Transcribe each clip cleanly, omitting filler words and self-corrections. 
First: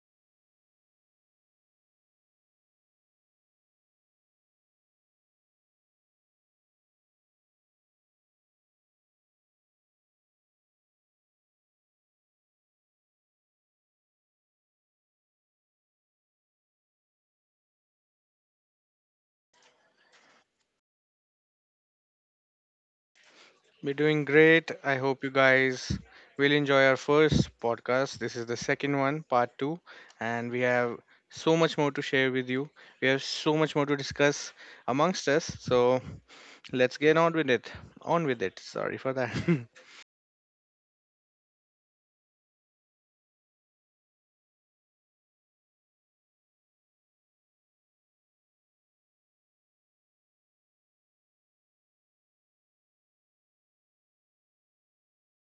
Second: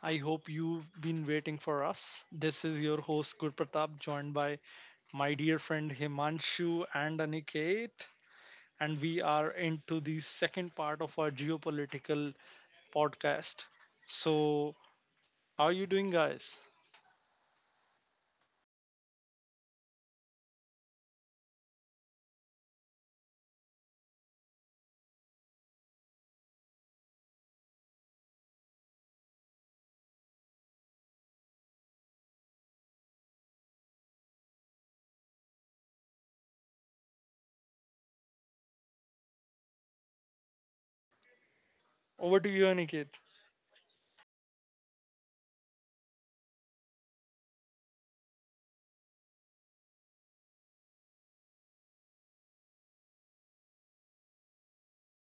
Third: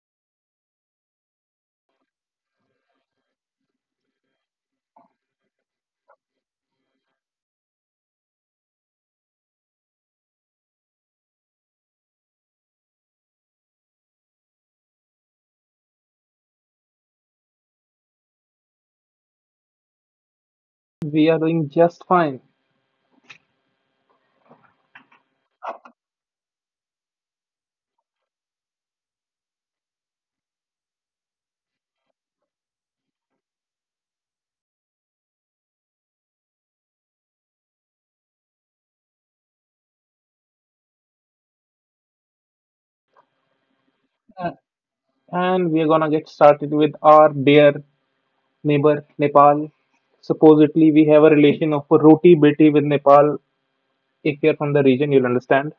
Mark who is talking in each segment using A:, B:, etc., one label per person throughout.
A: I hope you've been waiting for us. This is your host Gurpratap, joined by my dear friend Himanshu and Aniket, and we are into the second part of our geopolitical podcast. So, how are you doing, guys?
B: We are doing just fine.
C: We're doing great. I hope you guys will enjoy our first podcast. This is the second one, part two, and we have so much more to share with you. We have so much more to discuss amongst us. So let's get on with it. On with it. Sorry for that.
A: Over to you, Aniket.
B: Uh, And we are gonna get started with our dear neighbor Nepal. Supposedly, we have a relation of a roti beti with Nepal. If you're from the region, you'll understand.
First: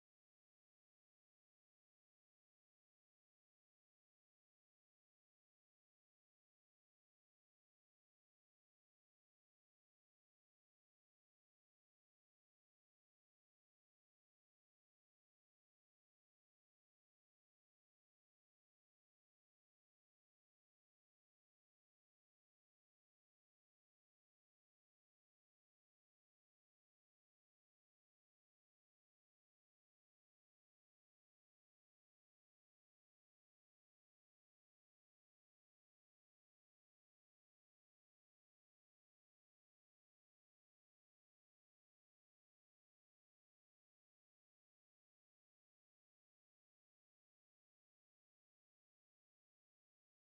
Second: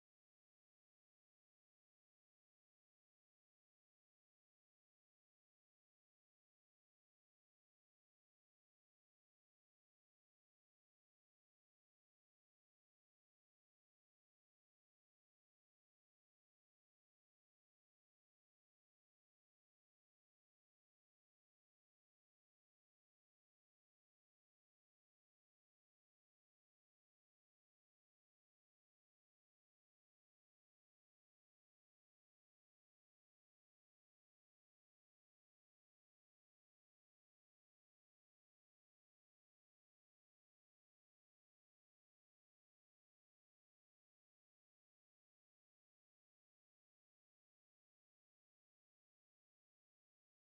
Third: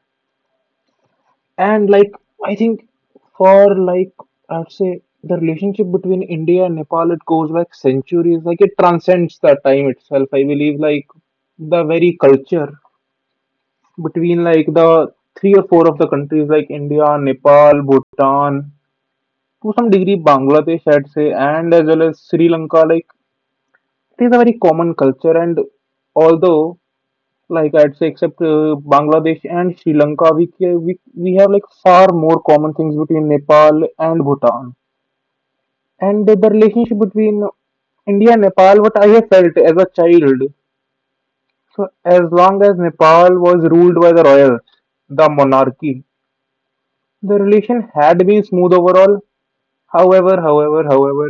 B: And like, I think for like, I'd say the relationship between India and Nepal, it goes back centuries. Like, it transcends the time itself. I believe like the very culture between like the three or four of the countries like India, Nepal, Bhutan, to some degree Bangladesh, I'd say, and as well as Sri Lanka. Like, it is a very common culture. And although, like, I'd say except Bangladesh and Sri Lanka, we, ca- we have like far more common things between Nepal and Bhutan. And the relationship between India and Nepal, what I have felt as a child, so as long as Nepal was ruled by the royals, the monarchy, the relation had been smooth overall. However,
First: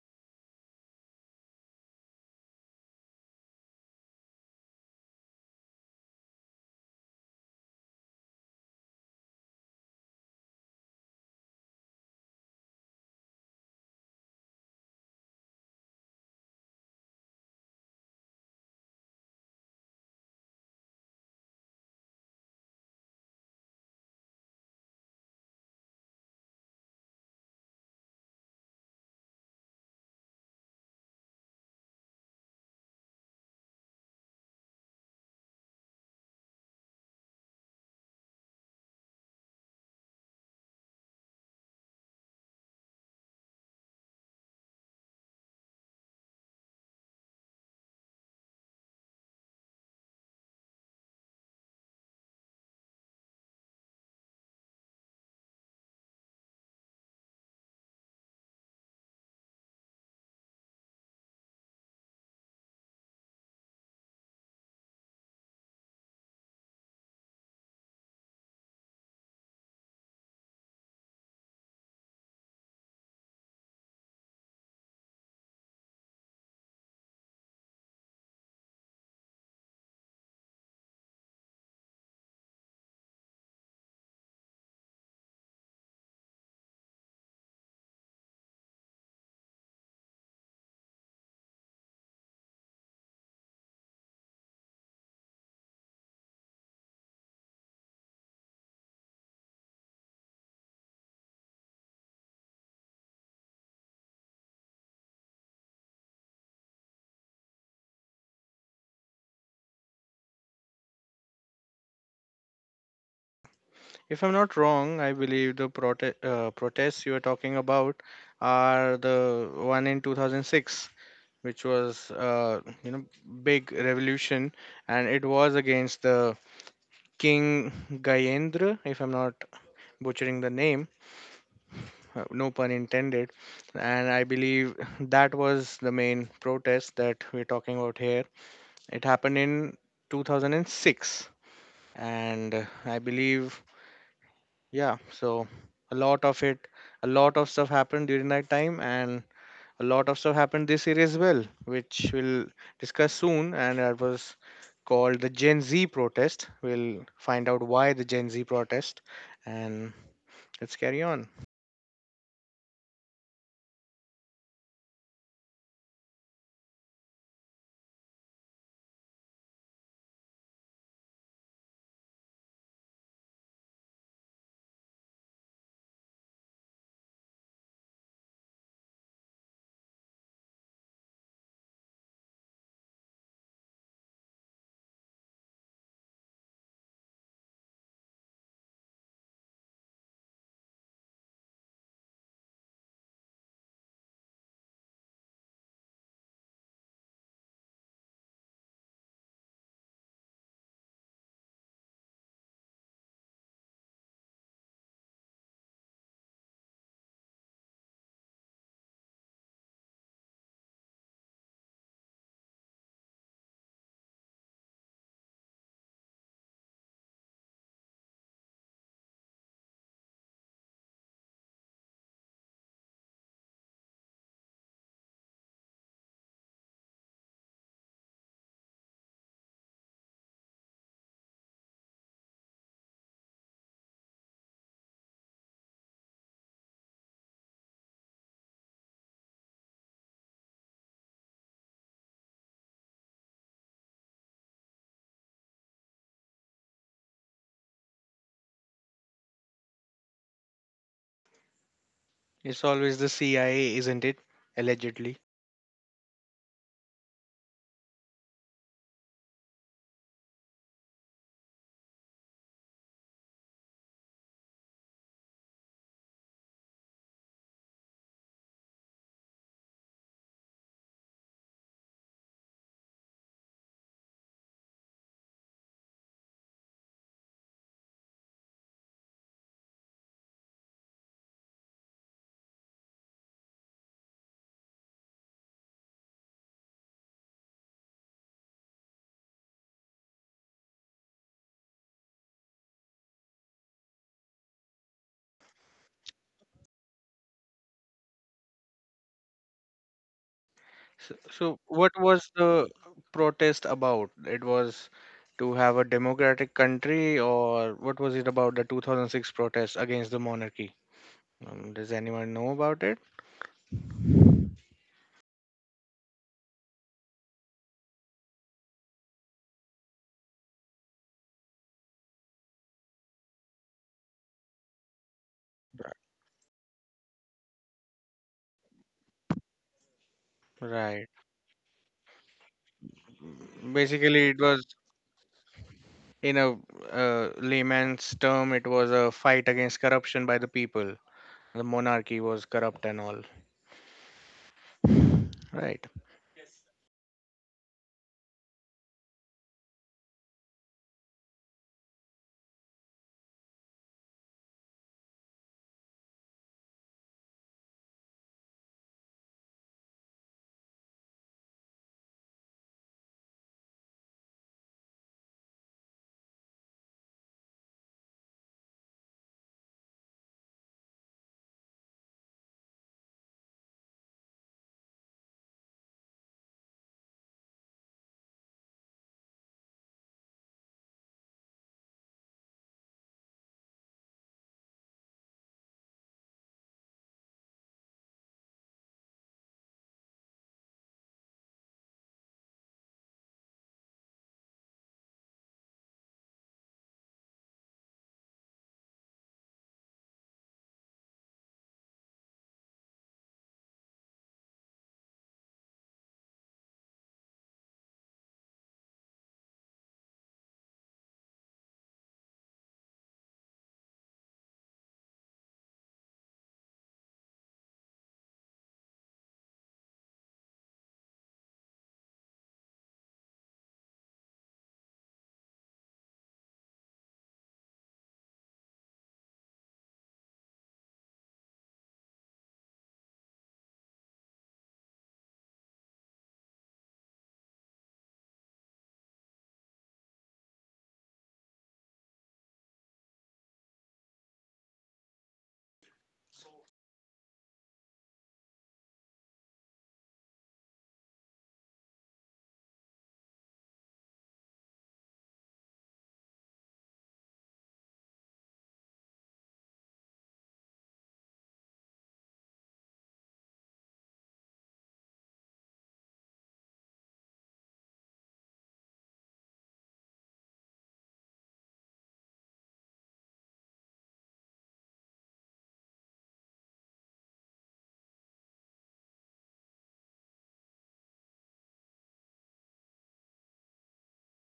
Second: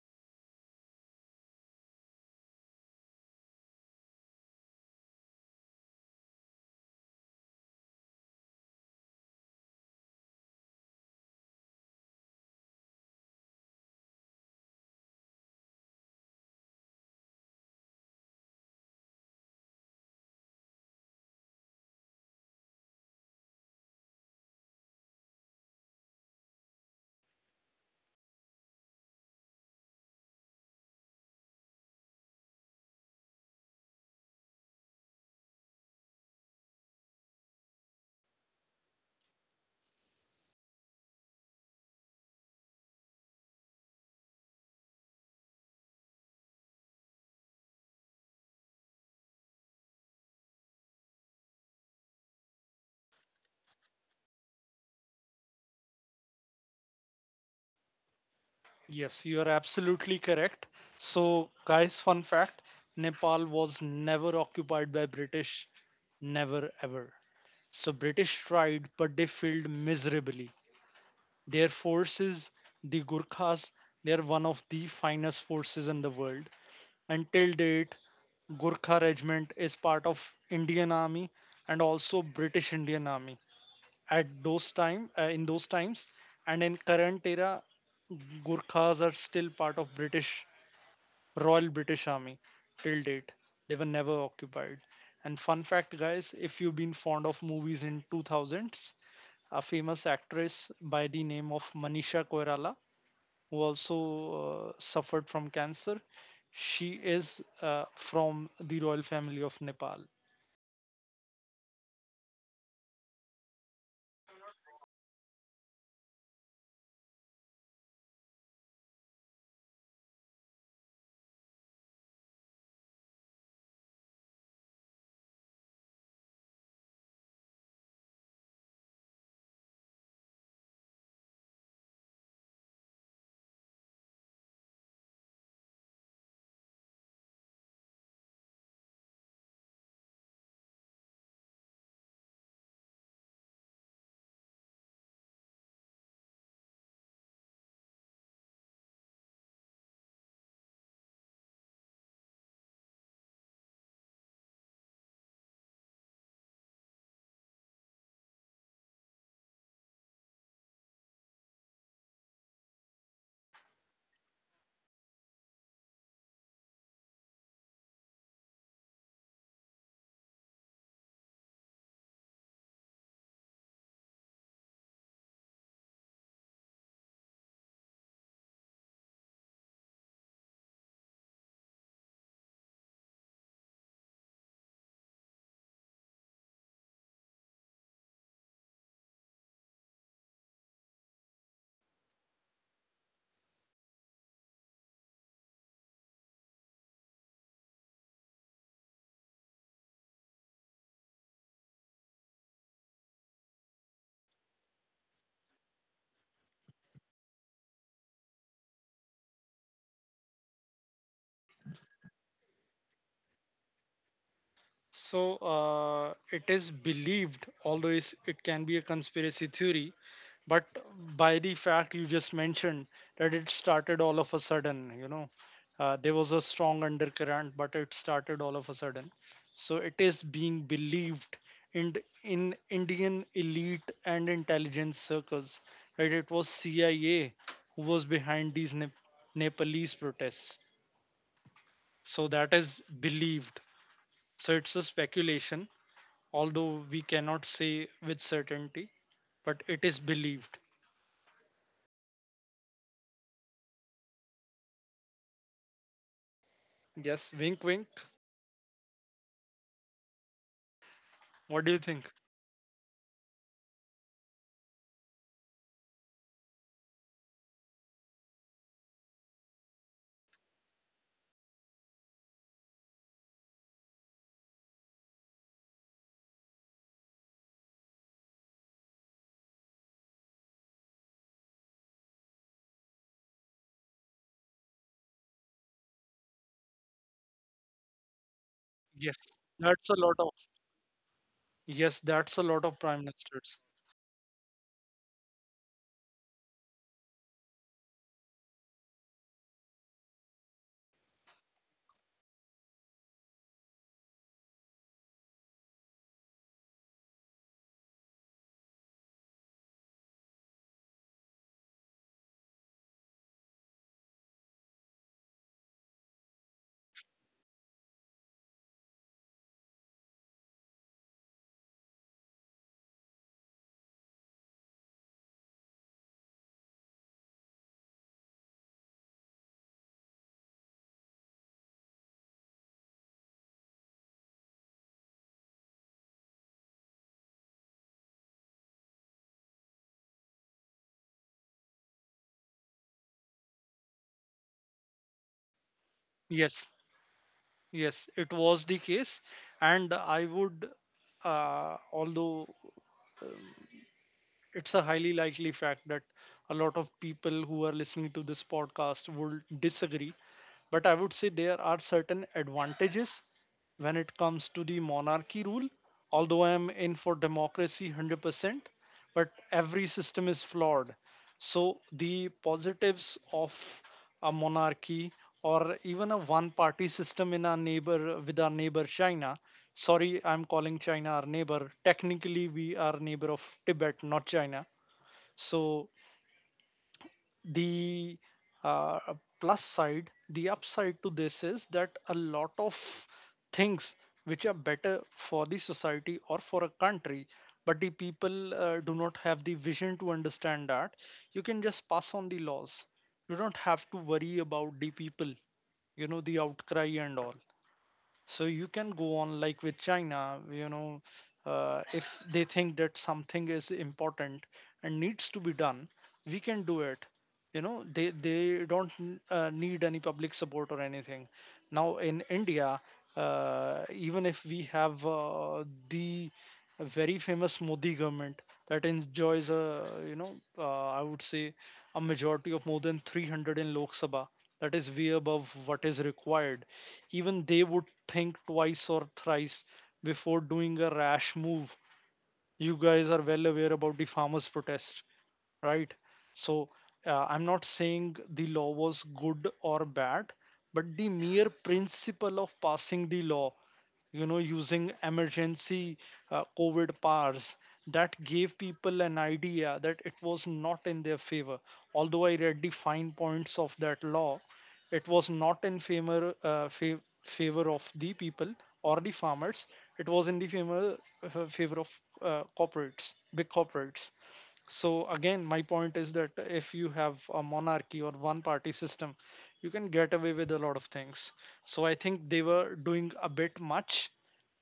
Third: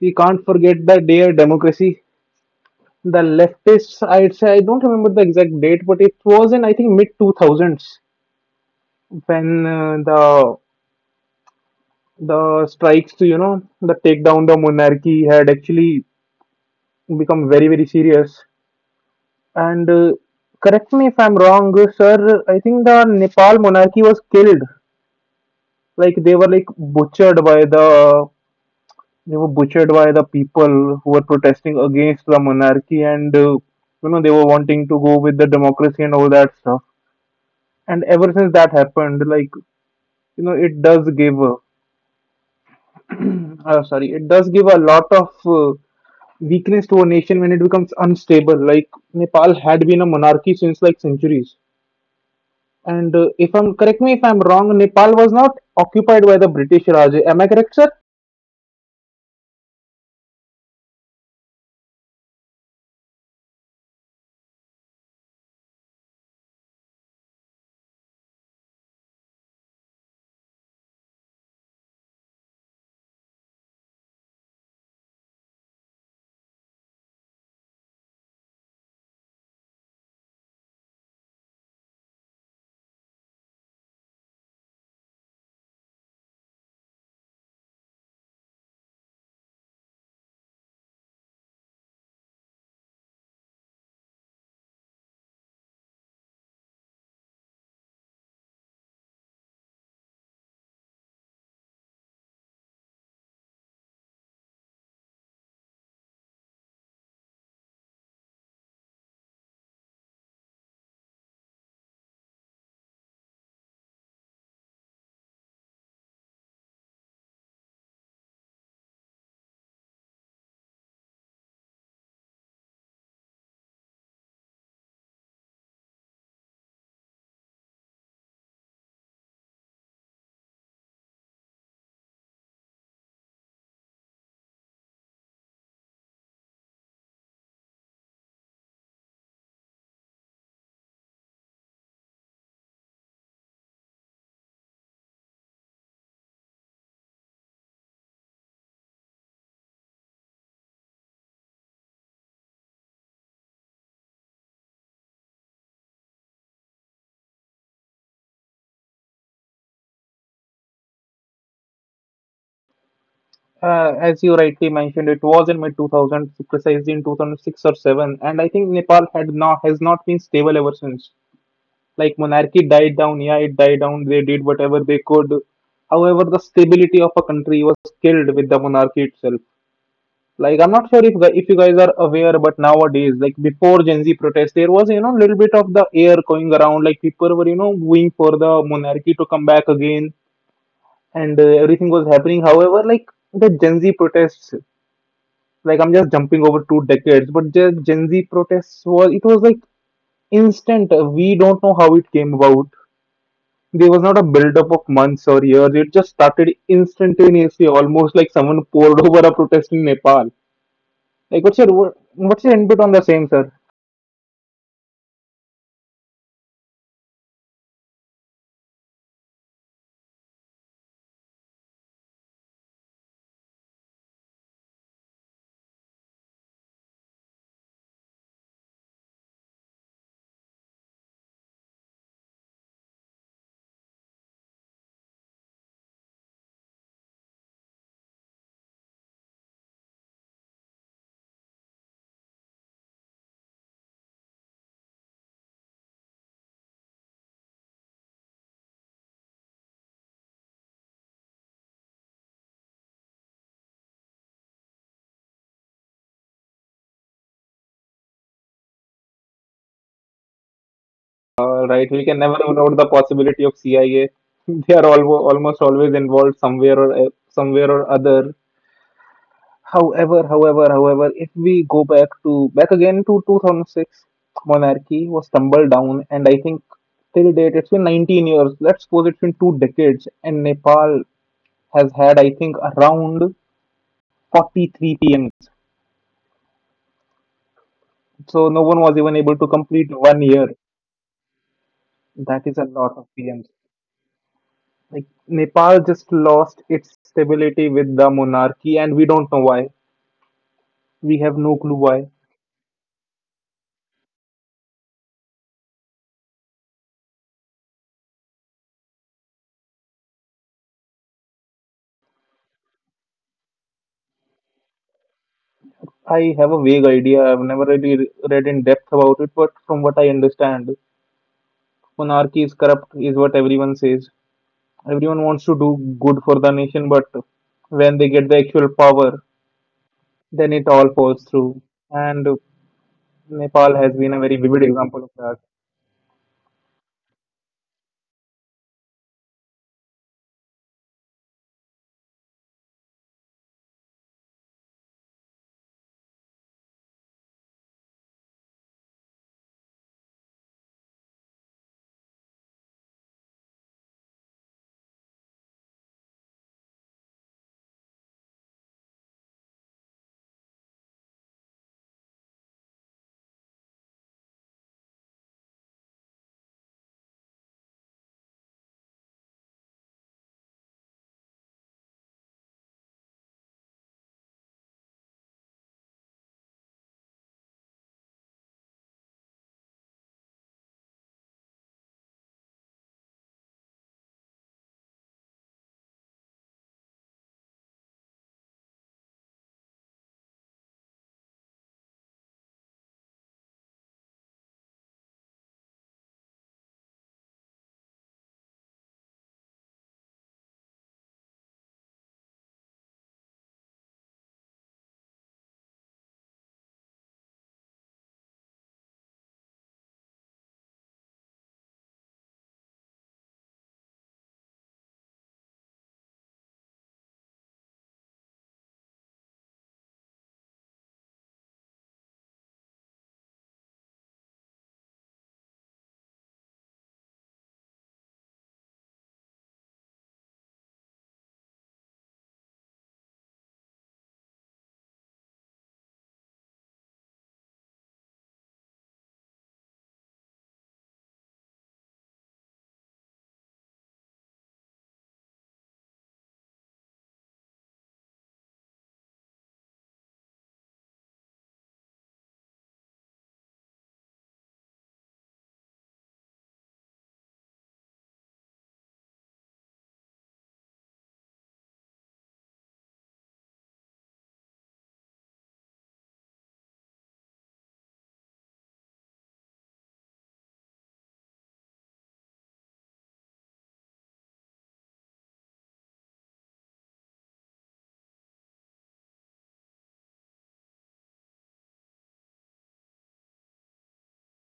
B: we can't forget the dear democracy. The leftists, I'd say, I don't remember the exact date, but it was in, I think, mid two thousands when the strikes to you know the take down the monarchy had actually become very very serious. And correct me if I'm wrong, sir. I think the Nepal monarchy was killed. Like, they were butchered by the people who were protesting against the monarchy. And you know they were wanting to go with the democracy and all that stuff. And ever since that happened, like, you know it does give a lot of weakness to a nation when it becomes unstable. Like, Nepal had been a monarchy since like centuries. And if I'm correct me if I'm wrong, Nepal was not occupied by the British Raj. Am I correct?
A: Yes, you are absolutely correct. So, guys, fun fact: Nepal was never occupied by British never ever so british tried but they failed miserably Their forces, the Gurkhas, they are one of the finest forces in the world. Until date, Gurkha regiment is part of Indian Army and also British Indian Army at those time in those times and in current era. Gurkhas are still part of British, Royal British Army till date. They were never occupied. And fun fact, guys, if you've been fond of movies in 2000s, a famous actress by the name of Manisha Koirala who also suffered from cancer. She is from the royal family of Nepal.
C: If I'm not wrong, I believe the protests you are talking about are the one in 2006, which was, you know, big revolution, and it was against the King Gayendra, if I'm not butchering the name, no pun intended. And I believe that was the main protest that we're talking about here. It happened in 2006. And I believe, yeah, so a lot of it, a lot of stuff happened during that time. And a lot of stuff happened this year as well, which we'll discuss soon. And that was called the Gen Z protest. We'll find out why the Gen Z protest. And let's carry on.
B: As you rightly mentioned, it was in mid 2000, precisely in 2006 or 7, and I think Nepal had not has not been stable ever since. Like, monarchy died down, yeah, it died down. They did whatever they could. However, the stability of a country was killed with the monarchy itself. Like, I'm not sure if you guys are aware, but nowadays, like before Gen Z protest, there was you know little bit of the air going around. Like, people were you know going for the monarchy to come back again, and everything was happening. However, like the Gen Z protests, like I'm just jumping over two decades, but the Gen Z protests was like instant. We don't know how it came about. There was not a build-up of months or years. It just started instantaneously, almost like someone poured over a protest in Nepal. Like, what's your input on the same, sir?
A: So it is believed, although it can be a conspiracy theory, but by the fact you just mentioned that it started all of a sudden, you know, there was a strong undercurrent, but it started all of a sudden. So it is being believed in Indian elite and intelligence circles that it was CIA who was behind these Nepalese protests. So that is believed. So it's a speculation, although we cannot say with certainty, but it is believed.
C: It's always the CIA, isn't it? Allegedly.
A: Yes, wink, wink. What do you
B: All right,
A: think?
B: we can never rule out the possibility of CIA. They are almost always involved somewhere or somewhere or other. However, if we go back to back again to 2006, monarchy was tumbled down, and I think till date it's been 19 years. Let's suppose it's been 2 decades, and Nepal has had, I think, around 43 PMs. So no one
A: Yes,
B: was even able to
A: that's a
B: complete
A: lot of.
B: one year.
A: Yes, that's a lot
B: That
A: of
B: is a
A: prime
B: lot of
A: ministers.
B: PMs. Like, Nepal just lost its stability with the monarchy, and we don't know why.
C: So,
B: We have
C: so
B: no clue
C: what
B: why.
C: was the protest about? It was to have a democratic country, or what was it about the 2006 protest against the monarchy? Does anyone know about it?
B: I have a vague idea. I've never really read in depth about it, but from what I understand, monarchy is corrupt, is what everyone says. Everyone wants to
C: Ri-
B: do good for the nation, but when they get the actual power, then it
C: Right.
B: all falls through. And Nepal has been
C: Basically,
B: a
C: it
B: very
C: was
B: vivid example of that.
C: in a layman's term, it was a fight against corruption by the people. The monarchy was corrupt and all. Right.
A: Yes, yes, it was the case, and I would, although it's a highly likely fact that a lot of people who are listening to this podcast would disagree. But I would say there are certain advantages when it comes to the monarchy rule. Although I am in for democracy 100%, but every system is flawed. So the positives of a monarchy or even a one-party system in our neighbor, with our neighbor China. Sorry, I'm calling China our neighbor. Technically, we are neighbor of Tibet, not China. So the uh, plus side, the upside to this is that a lot of things which are better for the society or for a country, but the people do not have the vision to understand that you can just pass on the laws, you don't have to worry about the people, you know, the outcry and all. So you can go on, like with China, you know, if they think that something is important and needs to be done, we can do it, you know, they don't need any public support or anything. Now in India, even if we have, the very famous Modi government that enjoys a, you know, I would say a majority of more than 300 in Lok Sabha, that is way above what is required, even they would think twice or thrice before doing a rash move. You guys are well aware about the farmers' protest, right? So I'm not saying the law was good or bad, but the mere principle of passing the law, you know, using emergency COVID powers that gave people an idea that it was not in their favor. Although I read the fine points of that law, it was not in favor, favor of the people or the farmers. It was in the favor, favor of corporates, big corporates. So again, my point is that if you have a monarchy or one party system, you can get away with a lot of things. So I think they were doing a bit much.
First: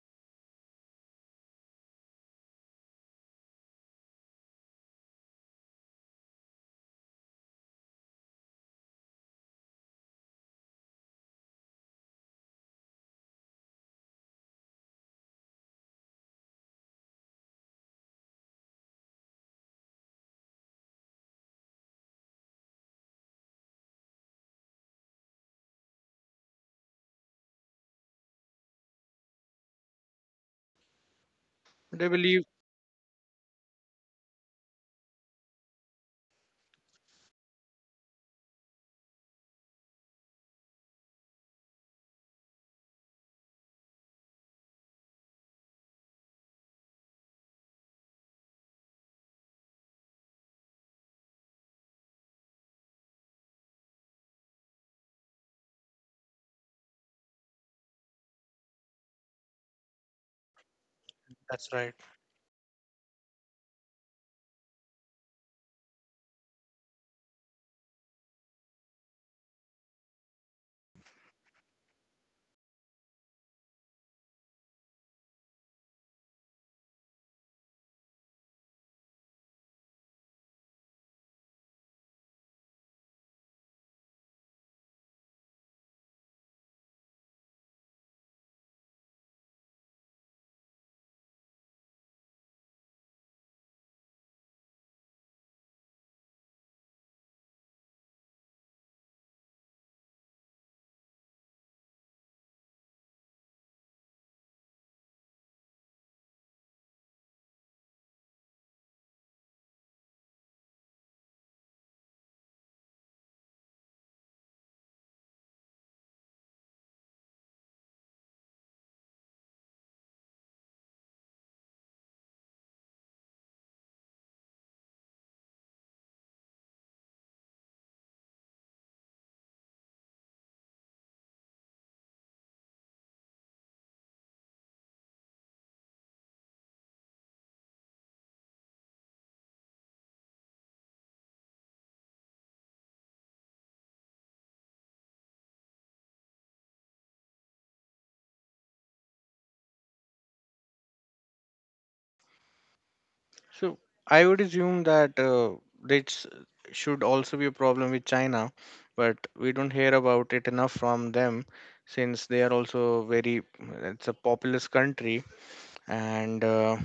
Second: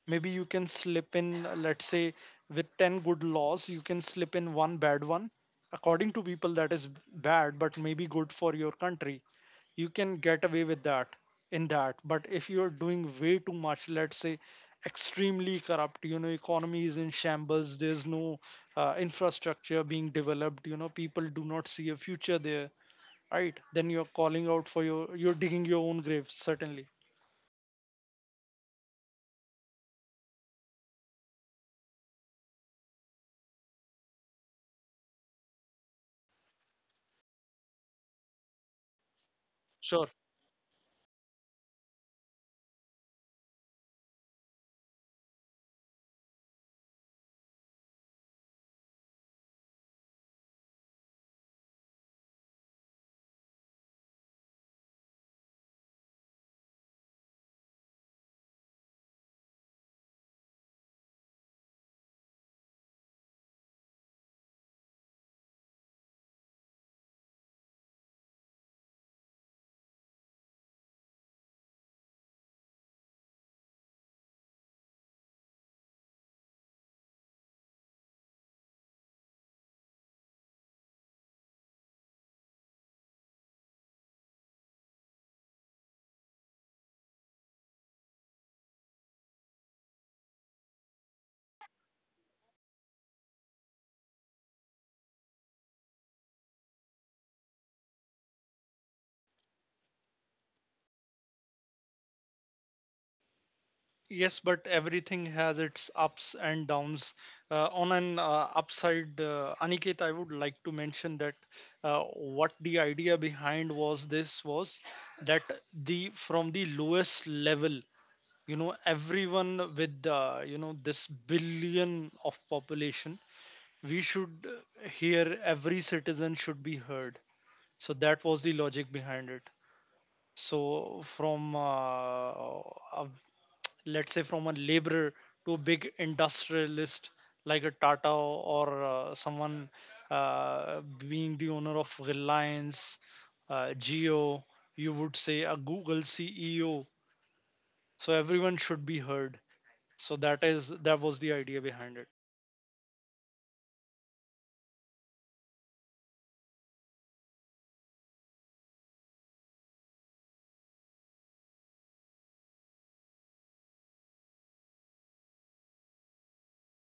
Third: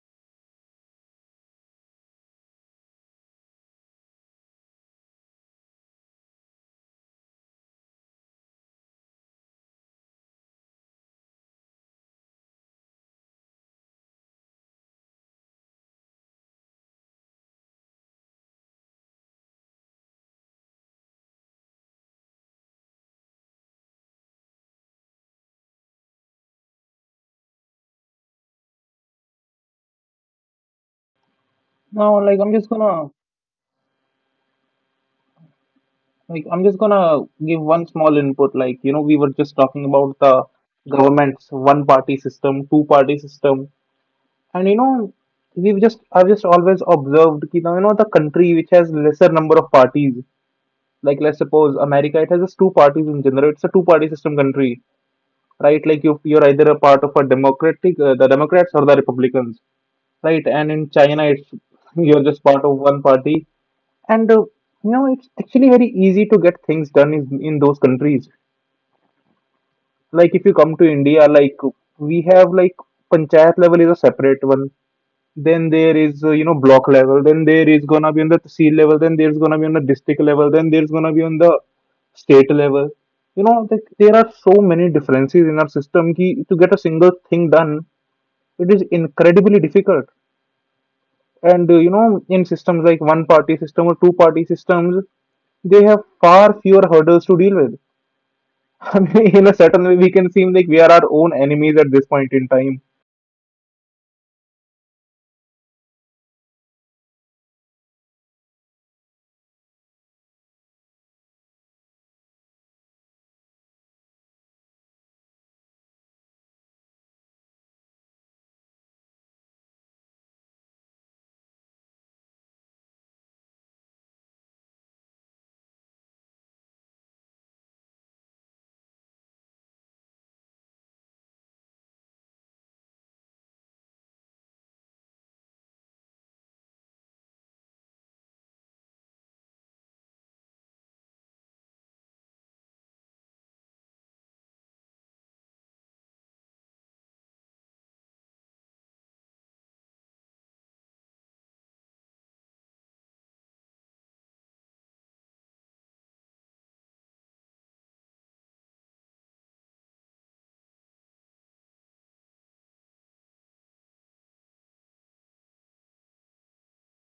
A: Maybe you can slip in, let's say, with 10 good laws, you can slip in one bad one. According to people, that is bad, but maybe good for your country, you can get away with that in that. But if you're doing way too much, let's say extremely corrupt, you know, economy is in shambles, there's no infrastructure being developed, you know, people do not see a future there, right? Then you're calling out for your, you're digging your own grave, certainly.
C: They
B: Now, like,
C: believe.
B: I'm just gonna give one small input. Like, you know, we were just talking
A: Sure.
B: about the government's one-party system, two-party system, and you know we've just I've just always observed that you know the country which has lesser number of parties, like let's suppose America, it has just 2 parties. In general, it's a two party system country, right? Like, you're either a part of a democratic, the Democrats, or the Republicans, right? And in China, it's
C: That's right.
B: you're just part of 1 party. And you know it's actually very easy to get things done in those countries. Like, if you come to India, like we have like panchayat level is a separate one, then there is you know block level, then there is gonna be on the tsil level, then there's gonna be on the district level, then there's gonna be on the state level. You know, like, there are so many differences in our system ki, to get a single thing done it is incredibly difficult. And you know in systems like one party system or two party systems, they have far fewer hurdles to deal with. I mean, in a certain way we can seem like we are our own enemies at this point in time.
A: Yes, but everything has its ups and downs. On an upside, Aniket, I would like to mention that what the idea behind was this was that the from the lowest level, you know, everyone with, you know, this billion of population, we should hear, every citizen should be heard. So that was the logic behind it. So from a, let's say from a laborer to a big industrialist like a Tata or someone uh, being the owner of Reliance, Geo, you would say a Google CEO. So everyone should be heard. So that is that was the idea behind it.
C: So I would assume that this should also be a problem with China, but we don't hear about it enough from them, since they are also very, it's a populous country. And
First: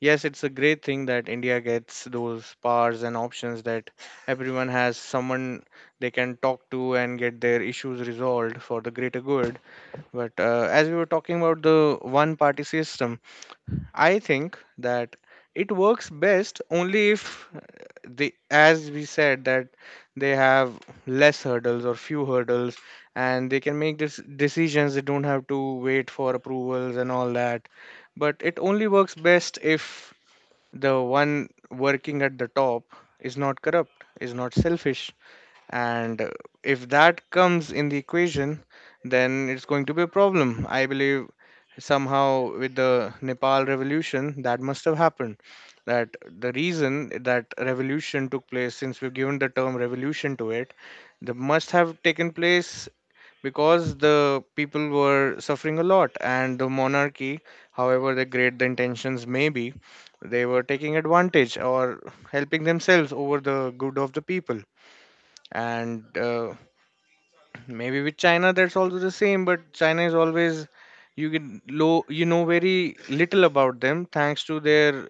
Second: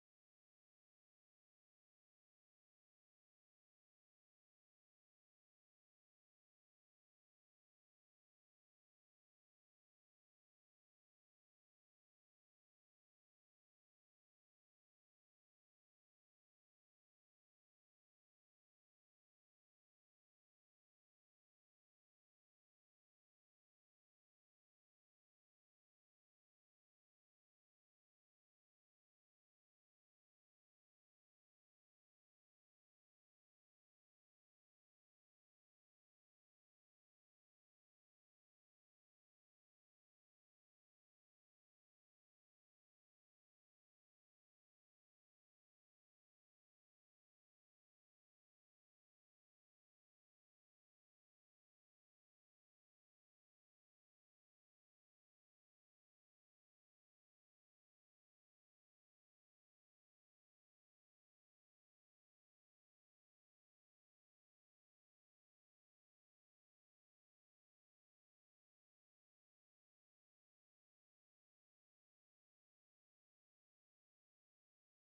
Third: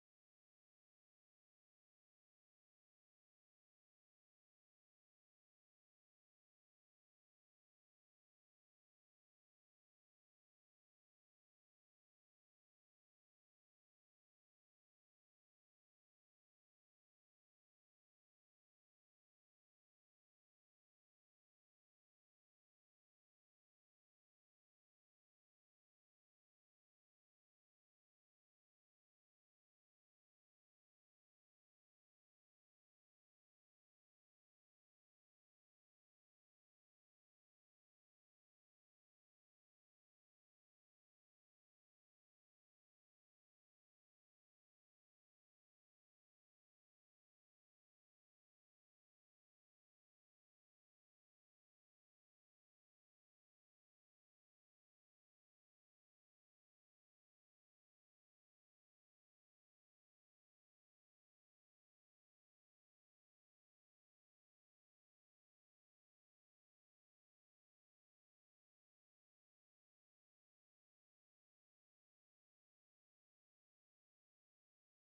C: yes, it's a great thing that India gets those powers and options, that everyone has someone they can talk to and get their issues resolved for the greater good. But as we were talking about the one party system, I think that it works best only if they, as we said, that they have less hurdles or few hurdles, and they can make this decisions. They don't have to wait for approvals and all that. But it only works best if the one working at the top is not corrupt, is not selfish, and if that comes in the equation, then it's going to be a problem. I believe somehow with the Nepal revolution that must have happened, that the reason that revolution took place, since we've given the term revolution to it, the must have taken place because the people were suffering a lot, and the monarchy, however the great the intentions may be, they were taking advantage, or helping themselves over the good of the people. And maybe with China that's also the same, but China is always, you get low, you know very little about them, thanks to their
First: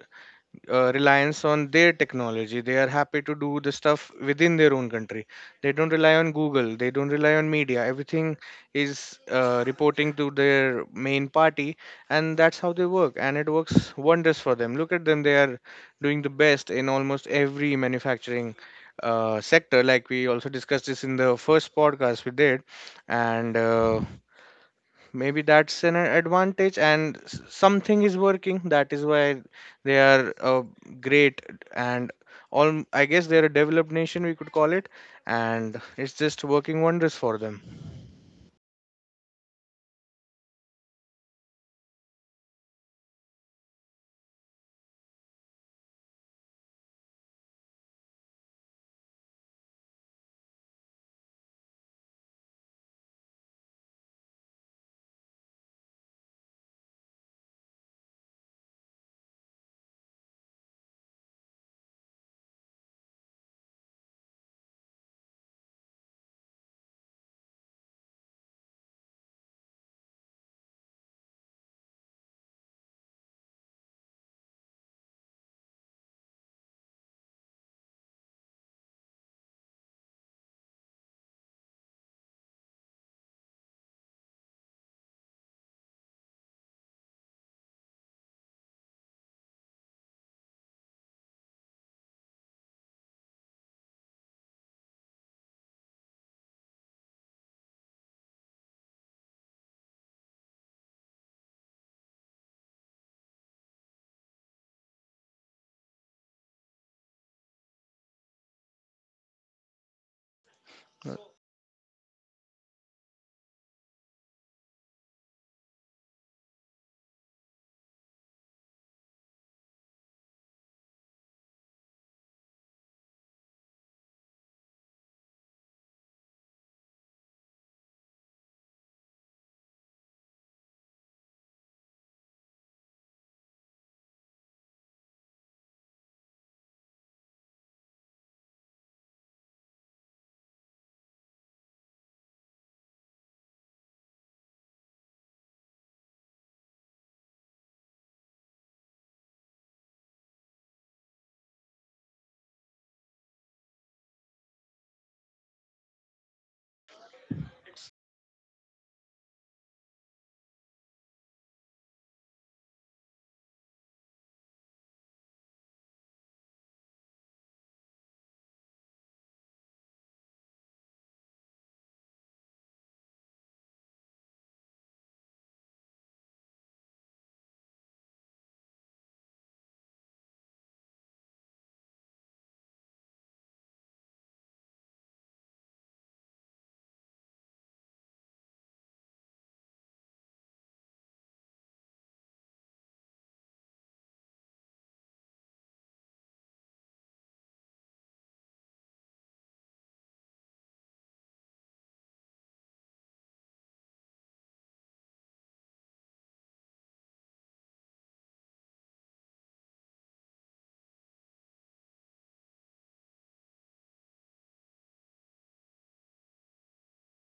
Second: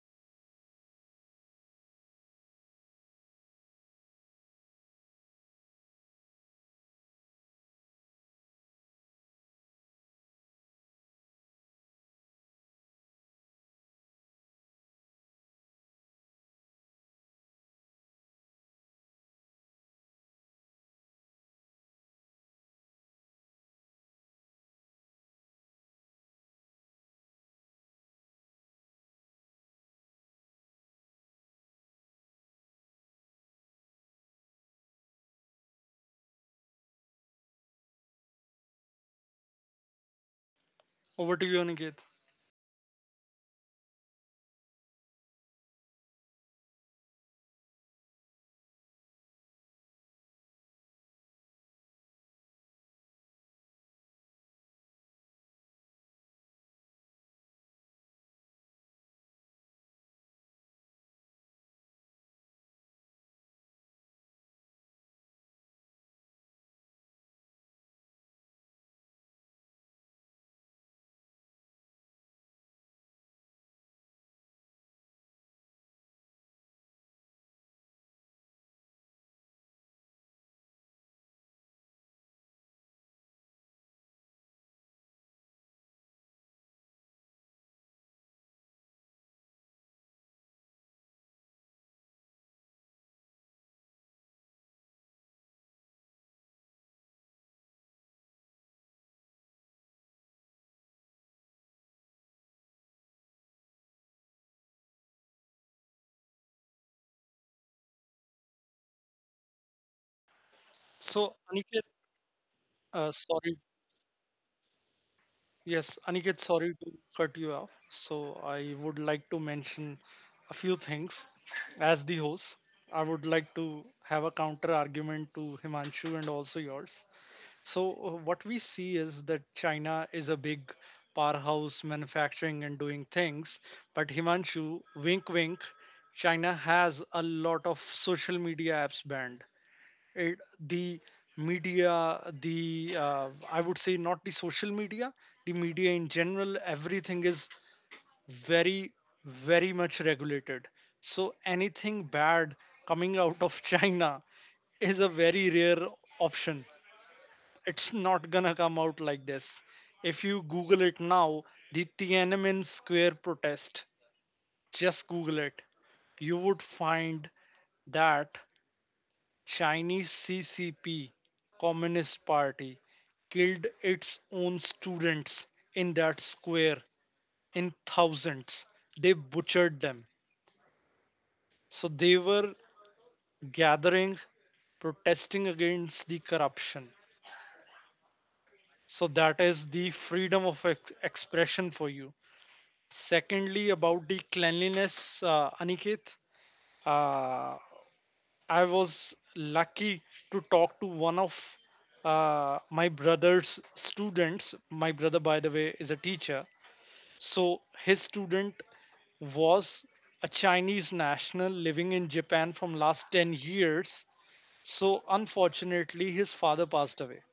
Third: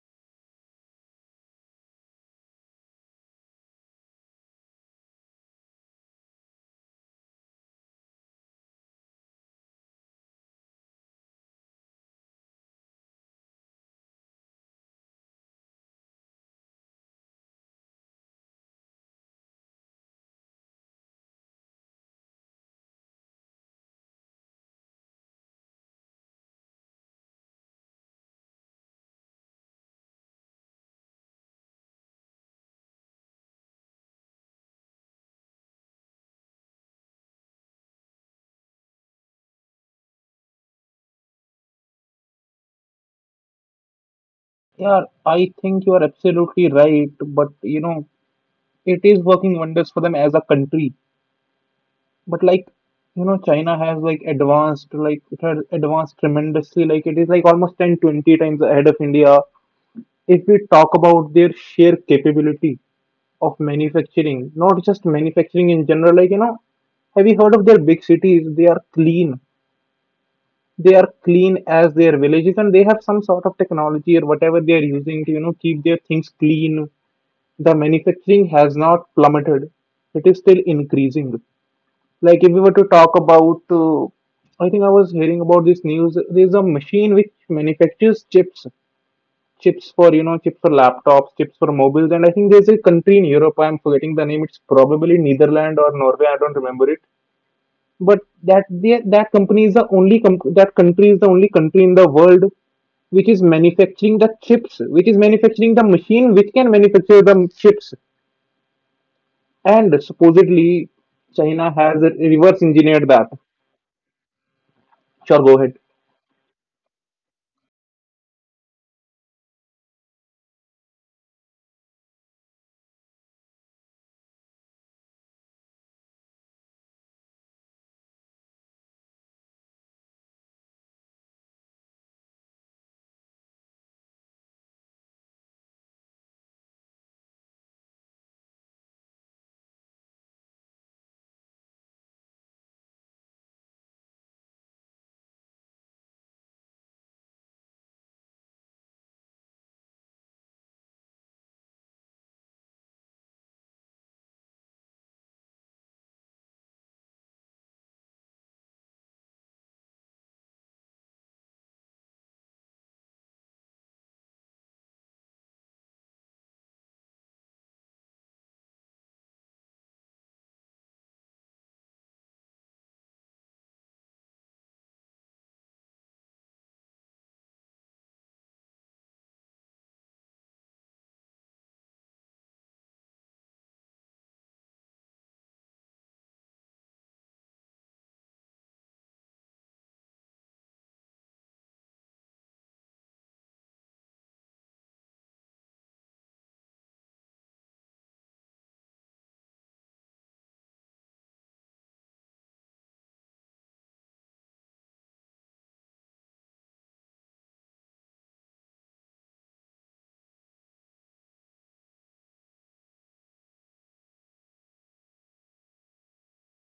C: reliance on their technology. They are happy to do the stuff within their own country. They don't rely on Google. They don't rely on media. Everything is reporting to their main party, and that's how they work. And it works wonders for them. Look at them. They are doing the best in almost every manufacturing sector. Like we also discussed this in the first podcast we did, and. Maybe that's an advantage, and something is working, that is why they are great, and all, I guess they're a developed nation, we could call it, and it's just working wonders for them.
A: Over to you, Aniket.
B: Yeah, I think you are absolutely right, but you know, it is working wonders for them as a country. But like, you know, China has advanced tremendously, like it is like almost 10, 20 times ahead of India, if we talk about their sheer capability of manufacturing, not just manufacturing in general. Like, you know, have you heard of their big cities? They are clean. They are clean as their villages, and they have some sort of technology or whatever they are using to you know keep their things clean. The manufacturing has not plummeted, it is still increasing. Like, if we were to talk about, I think I was hearing about this news. There's a machine which manufactures chips, chips for you know, chips for laptops, chips for mobiles, and I think there's a country in Europe. I'm forgetting the name. It's probably Netherlands or Norway. I don't remember it. But that they- that company is the only com- that country is the only country in the world which is manufacturing the chips, which is manufacturing the machine which can manufacture the chips. And
C: Uh,
B: supposedly,
A: So Aniket,
B: China has reverse
A: sorry
B: engineered that.
A: Yes,
B: Sure,
A: Aniket,
B: go ahead.
A: sorry to cut you off. So I would like to mention a few things. As the host, I would like to have a counter argument to Himanshu and also yours. So what we see is that China is a big powerhouse manufacturing and doing things, but Himanshu, wink wink, China has a lot of social media apps banned, it, the media, the, I would say not the social media, the media in general, everything is very, very much regulated. So anything bad coming out of China is a very rare option. It's not gonna come out like this. If you google it now, the Tiananmen Square protest, just google it, you would find that Chinese CCP, Communist Party, killed its own students in that square in thousands. They butchered them. So they were gathering, protesting against the corruption. So that is the freedom of expression for you. Secondly, about the cleanliness, Aniket, uh, I was lucky to talk to one of my brother's students. My brother, by the way, is a teacher. So his student was a Chinese national living in Japan from last 10 years. So unfortunately, his father passed away.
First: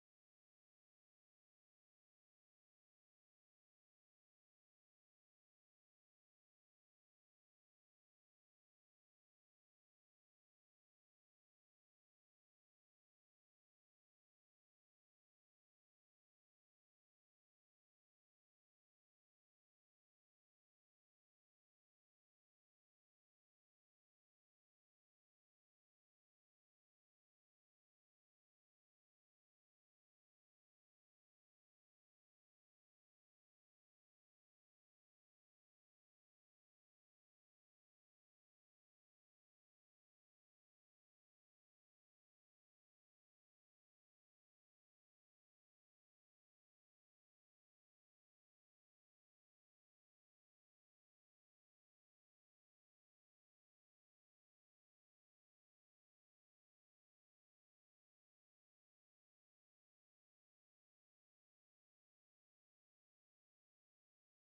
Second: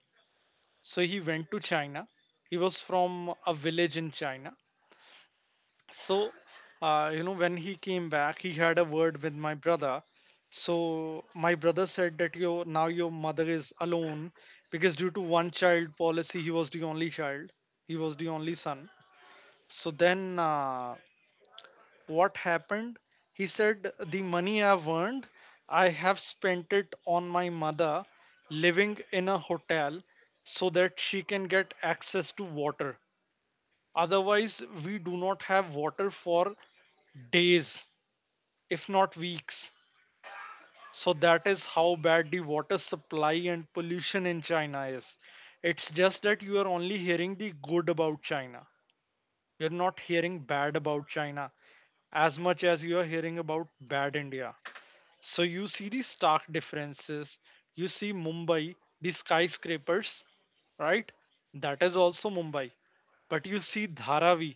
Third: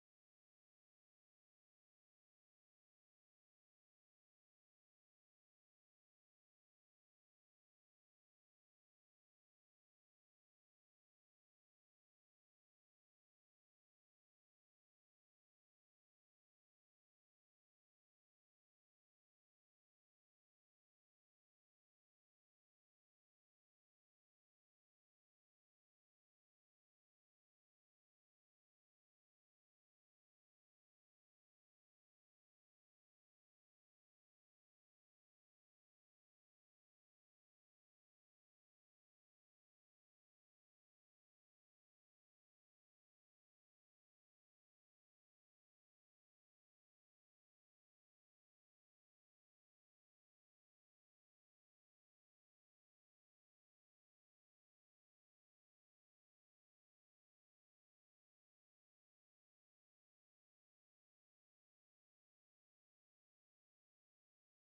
A: So he went to China. He was from a village in China. So you know, when he came back, he had a word with my brother. So my brother said that your, now your mother is alone, because due to one child policy, he was the only child, he was the only son. So then, what happened, he said the money I've earned, I have spent it on my mother living in a hotel, so that she can get access to water, otherwise we do not have water for days, if not weeks. So that is how bad the water supply and pollution in China is. It's just that you are only hearing the good about China. You're not hearing bad about China as much as you are hearing about bad India. So you see the stark differences. You see Mumbai, the skyscrapers, right? That is also Mumbai. But you see Dharavi,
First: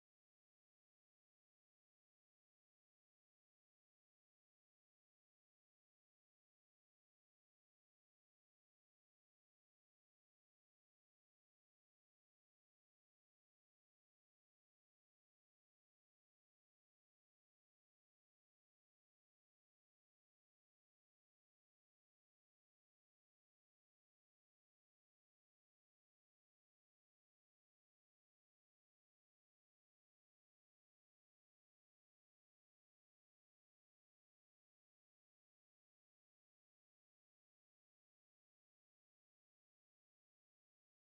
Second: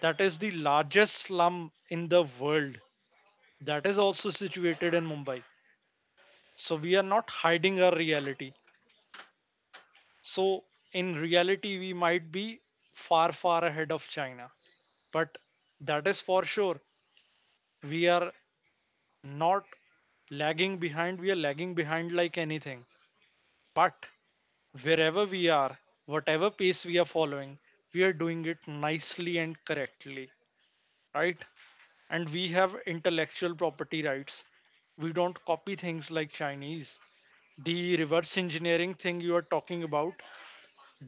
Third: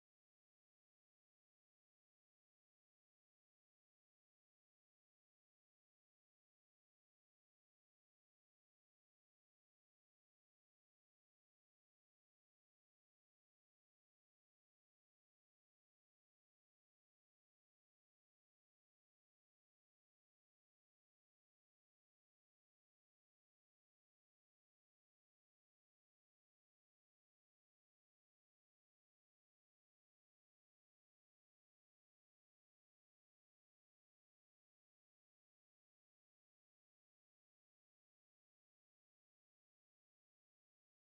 A: that is the largest slum in the world. That is also situated in Mumbai. So we are not hiding our reality. So in reality we might be far, far ahead of China, but that is for sure, we are not lagging behind, we are lagging behind like anything, but wherever we are, whatever pace we are following, we are doing it nicely and correctly, right? And we have intellectual property rights, we don't copy things like Chinese. The reverse engineering thing you are talking about,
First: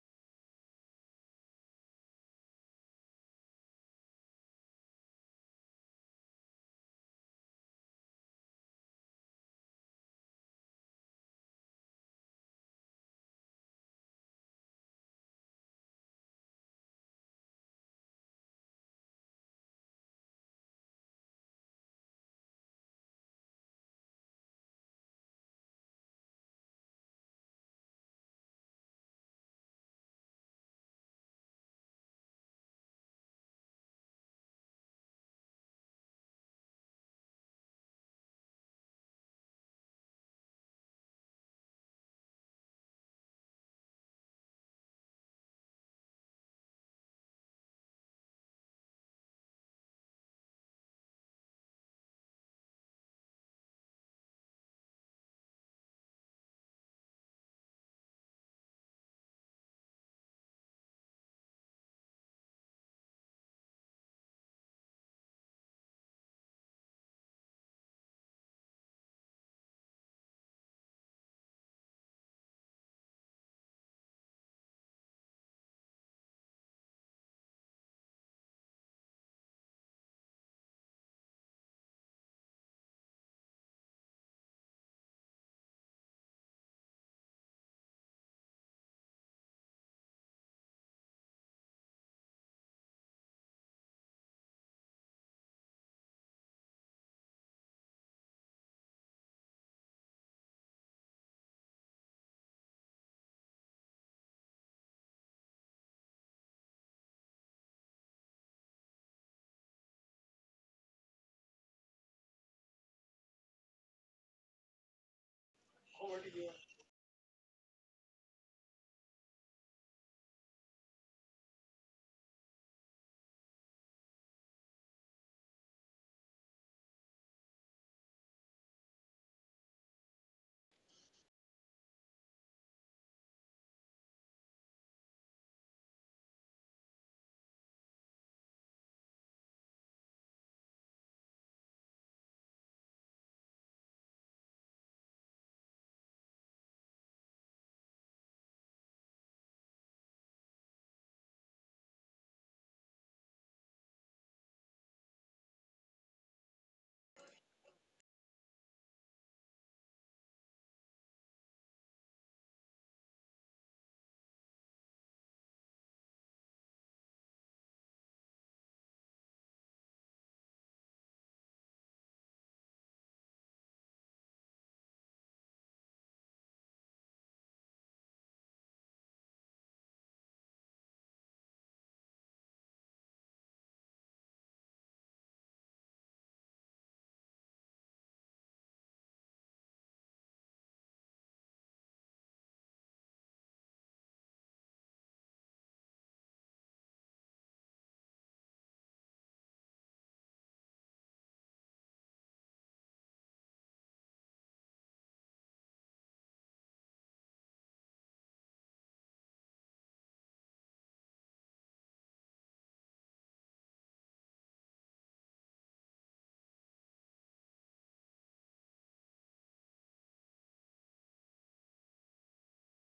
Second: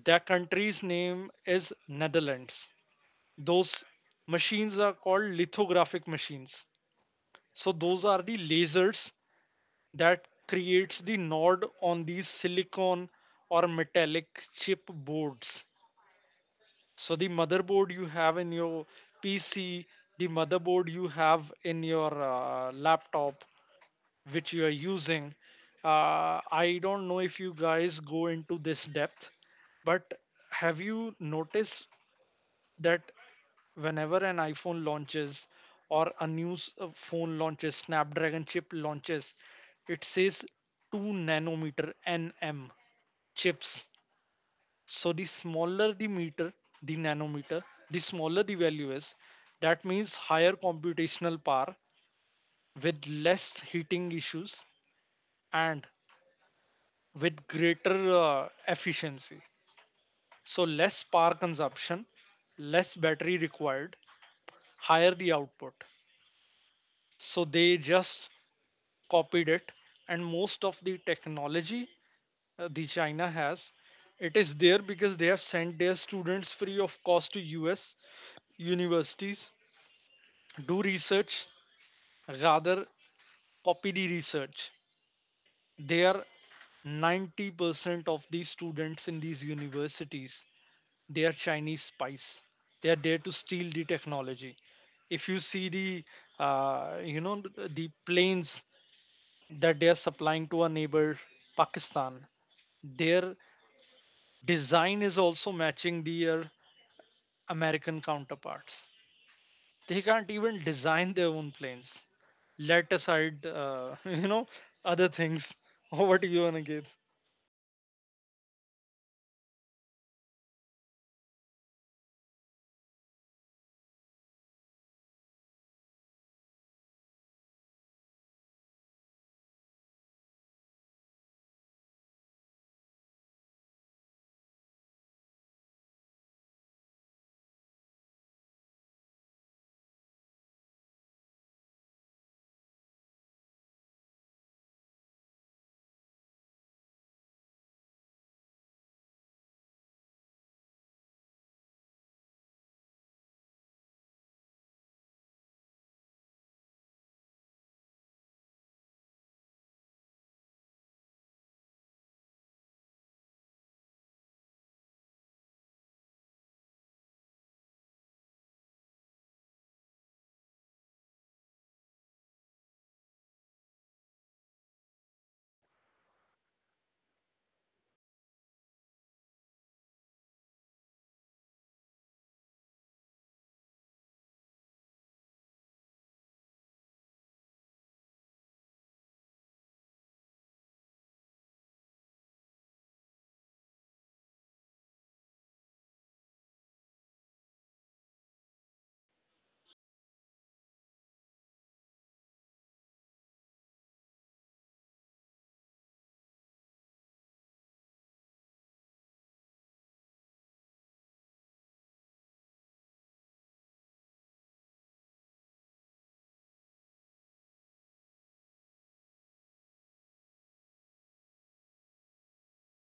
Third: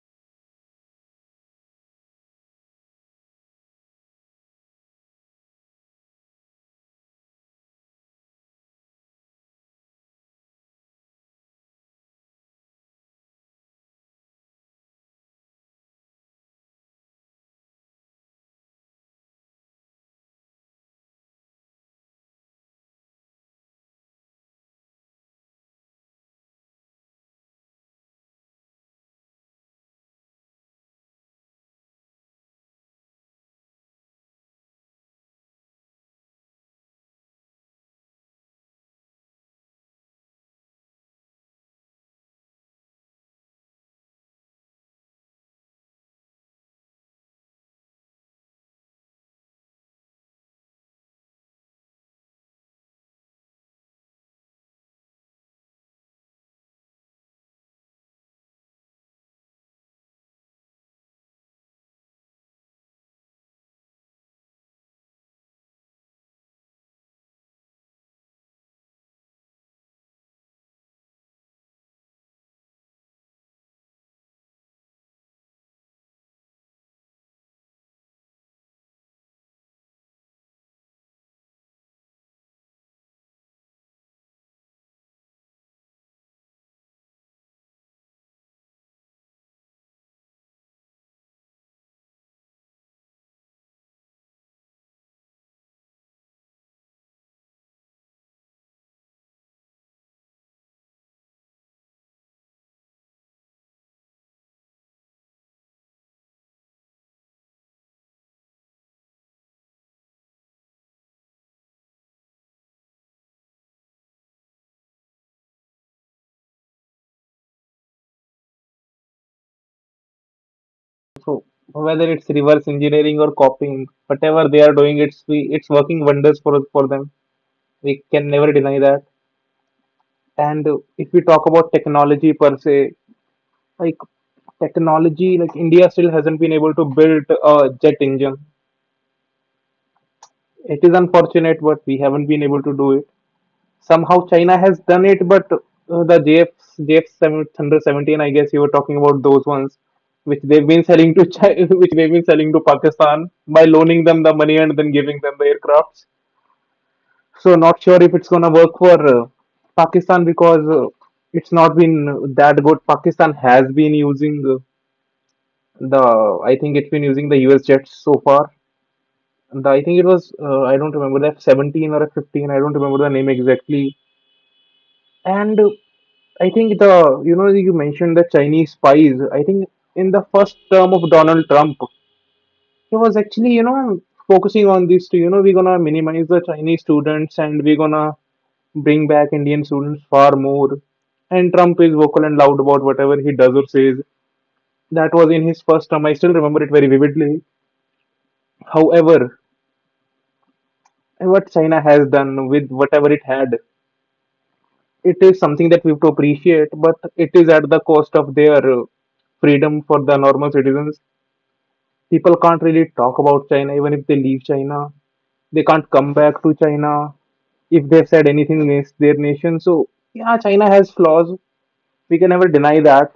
A: their country's name is Netherlands. Those machines are called lithographic machines. So those are the lasers that creates the node on these silicon or metallic chip boards. So the motherboard you have in your PC, the motherboard you have in your laptop, which you are using. I don't know if you guys go into this depth, but have you noticed that whenever an iPhone launches or a new phone launches, Snapdragon chip launches, it says 2 nanometer NM chips. So the smaller the meter, the nanometer, the smaller the value is. That means higher computational power with less heating issues and with greater efficiency. So less power consumption, less battery required, higher the output. So they just copied it, and most of the technology the China has, it is there because they have sent their students free of cost to US universities, do research, rather copy the research. They are 90% of these students in these universities, they are Chinese spies, they are there to steal the technology. If you see the, you know, the planes that they are supplying to our neighbor Pakistan. Their design is also matching their American counterparts. They can't even design their own planes. Let aside, you know, other things. What do you, want to give?
B: So whether it's reverse engineering or copying, whatever they are doing, it's working wonders for them. We can never deny that. And if we talk about technology per se, like technology, like India still hasn't been able to build a jet engine. It is unfortunate, but we haven't been able to do it. Somehow China has done it, but the JFs, JF 7, hundred 17, I guess you were talking about those ones, which they've been selling to China, which they've been selling to Pakistan by loaning them the money and then giving them the aircrafts. So not sure if it's gonna work for Pakistan, because it's not been that good. Pakistan has been using I think it's been using the US jets so far. The, I think it was I don't remember the F 17 or F 15. I don't remember the name exactly. And I think you mentioned the Chinese spies. I think in the first term of Donald Trump, he was actually, you know, focusing on this to, you know, we're gonna minimize the Chinese students and we're gonna bring back Indian students far more. And Trump is vocal and loud about whatever he does or says. That was in his first term. I still remember it very vividly. However, what China has done with whatever it had, it is something that we have to appreciate, but it is at the cost of their freedom for the normal citizens. People can't really talk about China, even if they leave China. They can't come back to China if they've said anything against their nation. So, yeah, China has flaws. We can never deny that.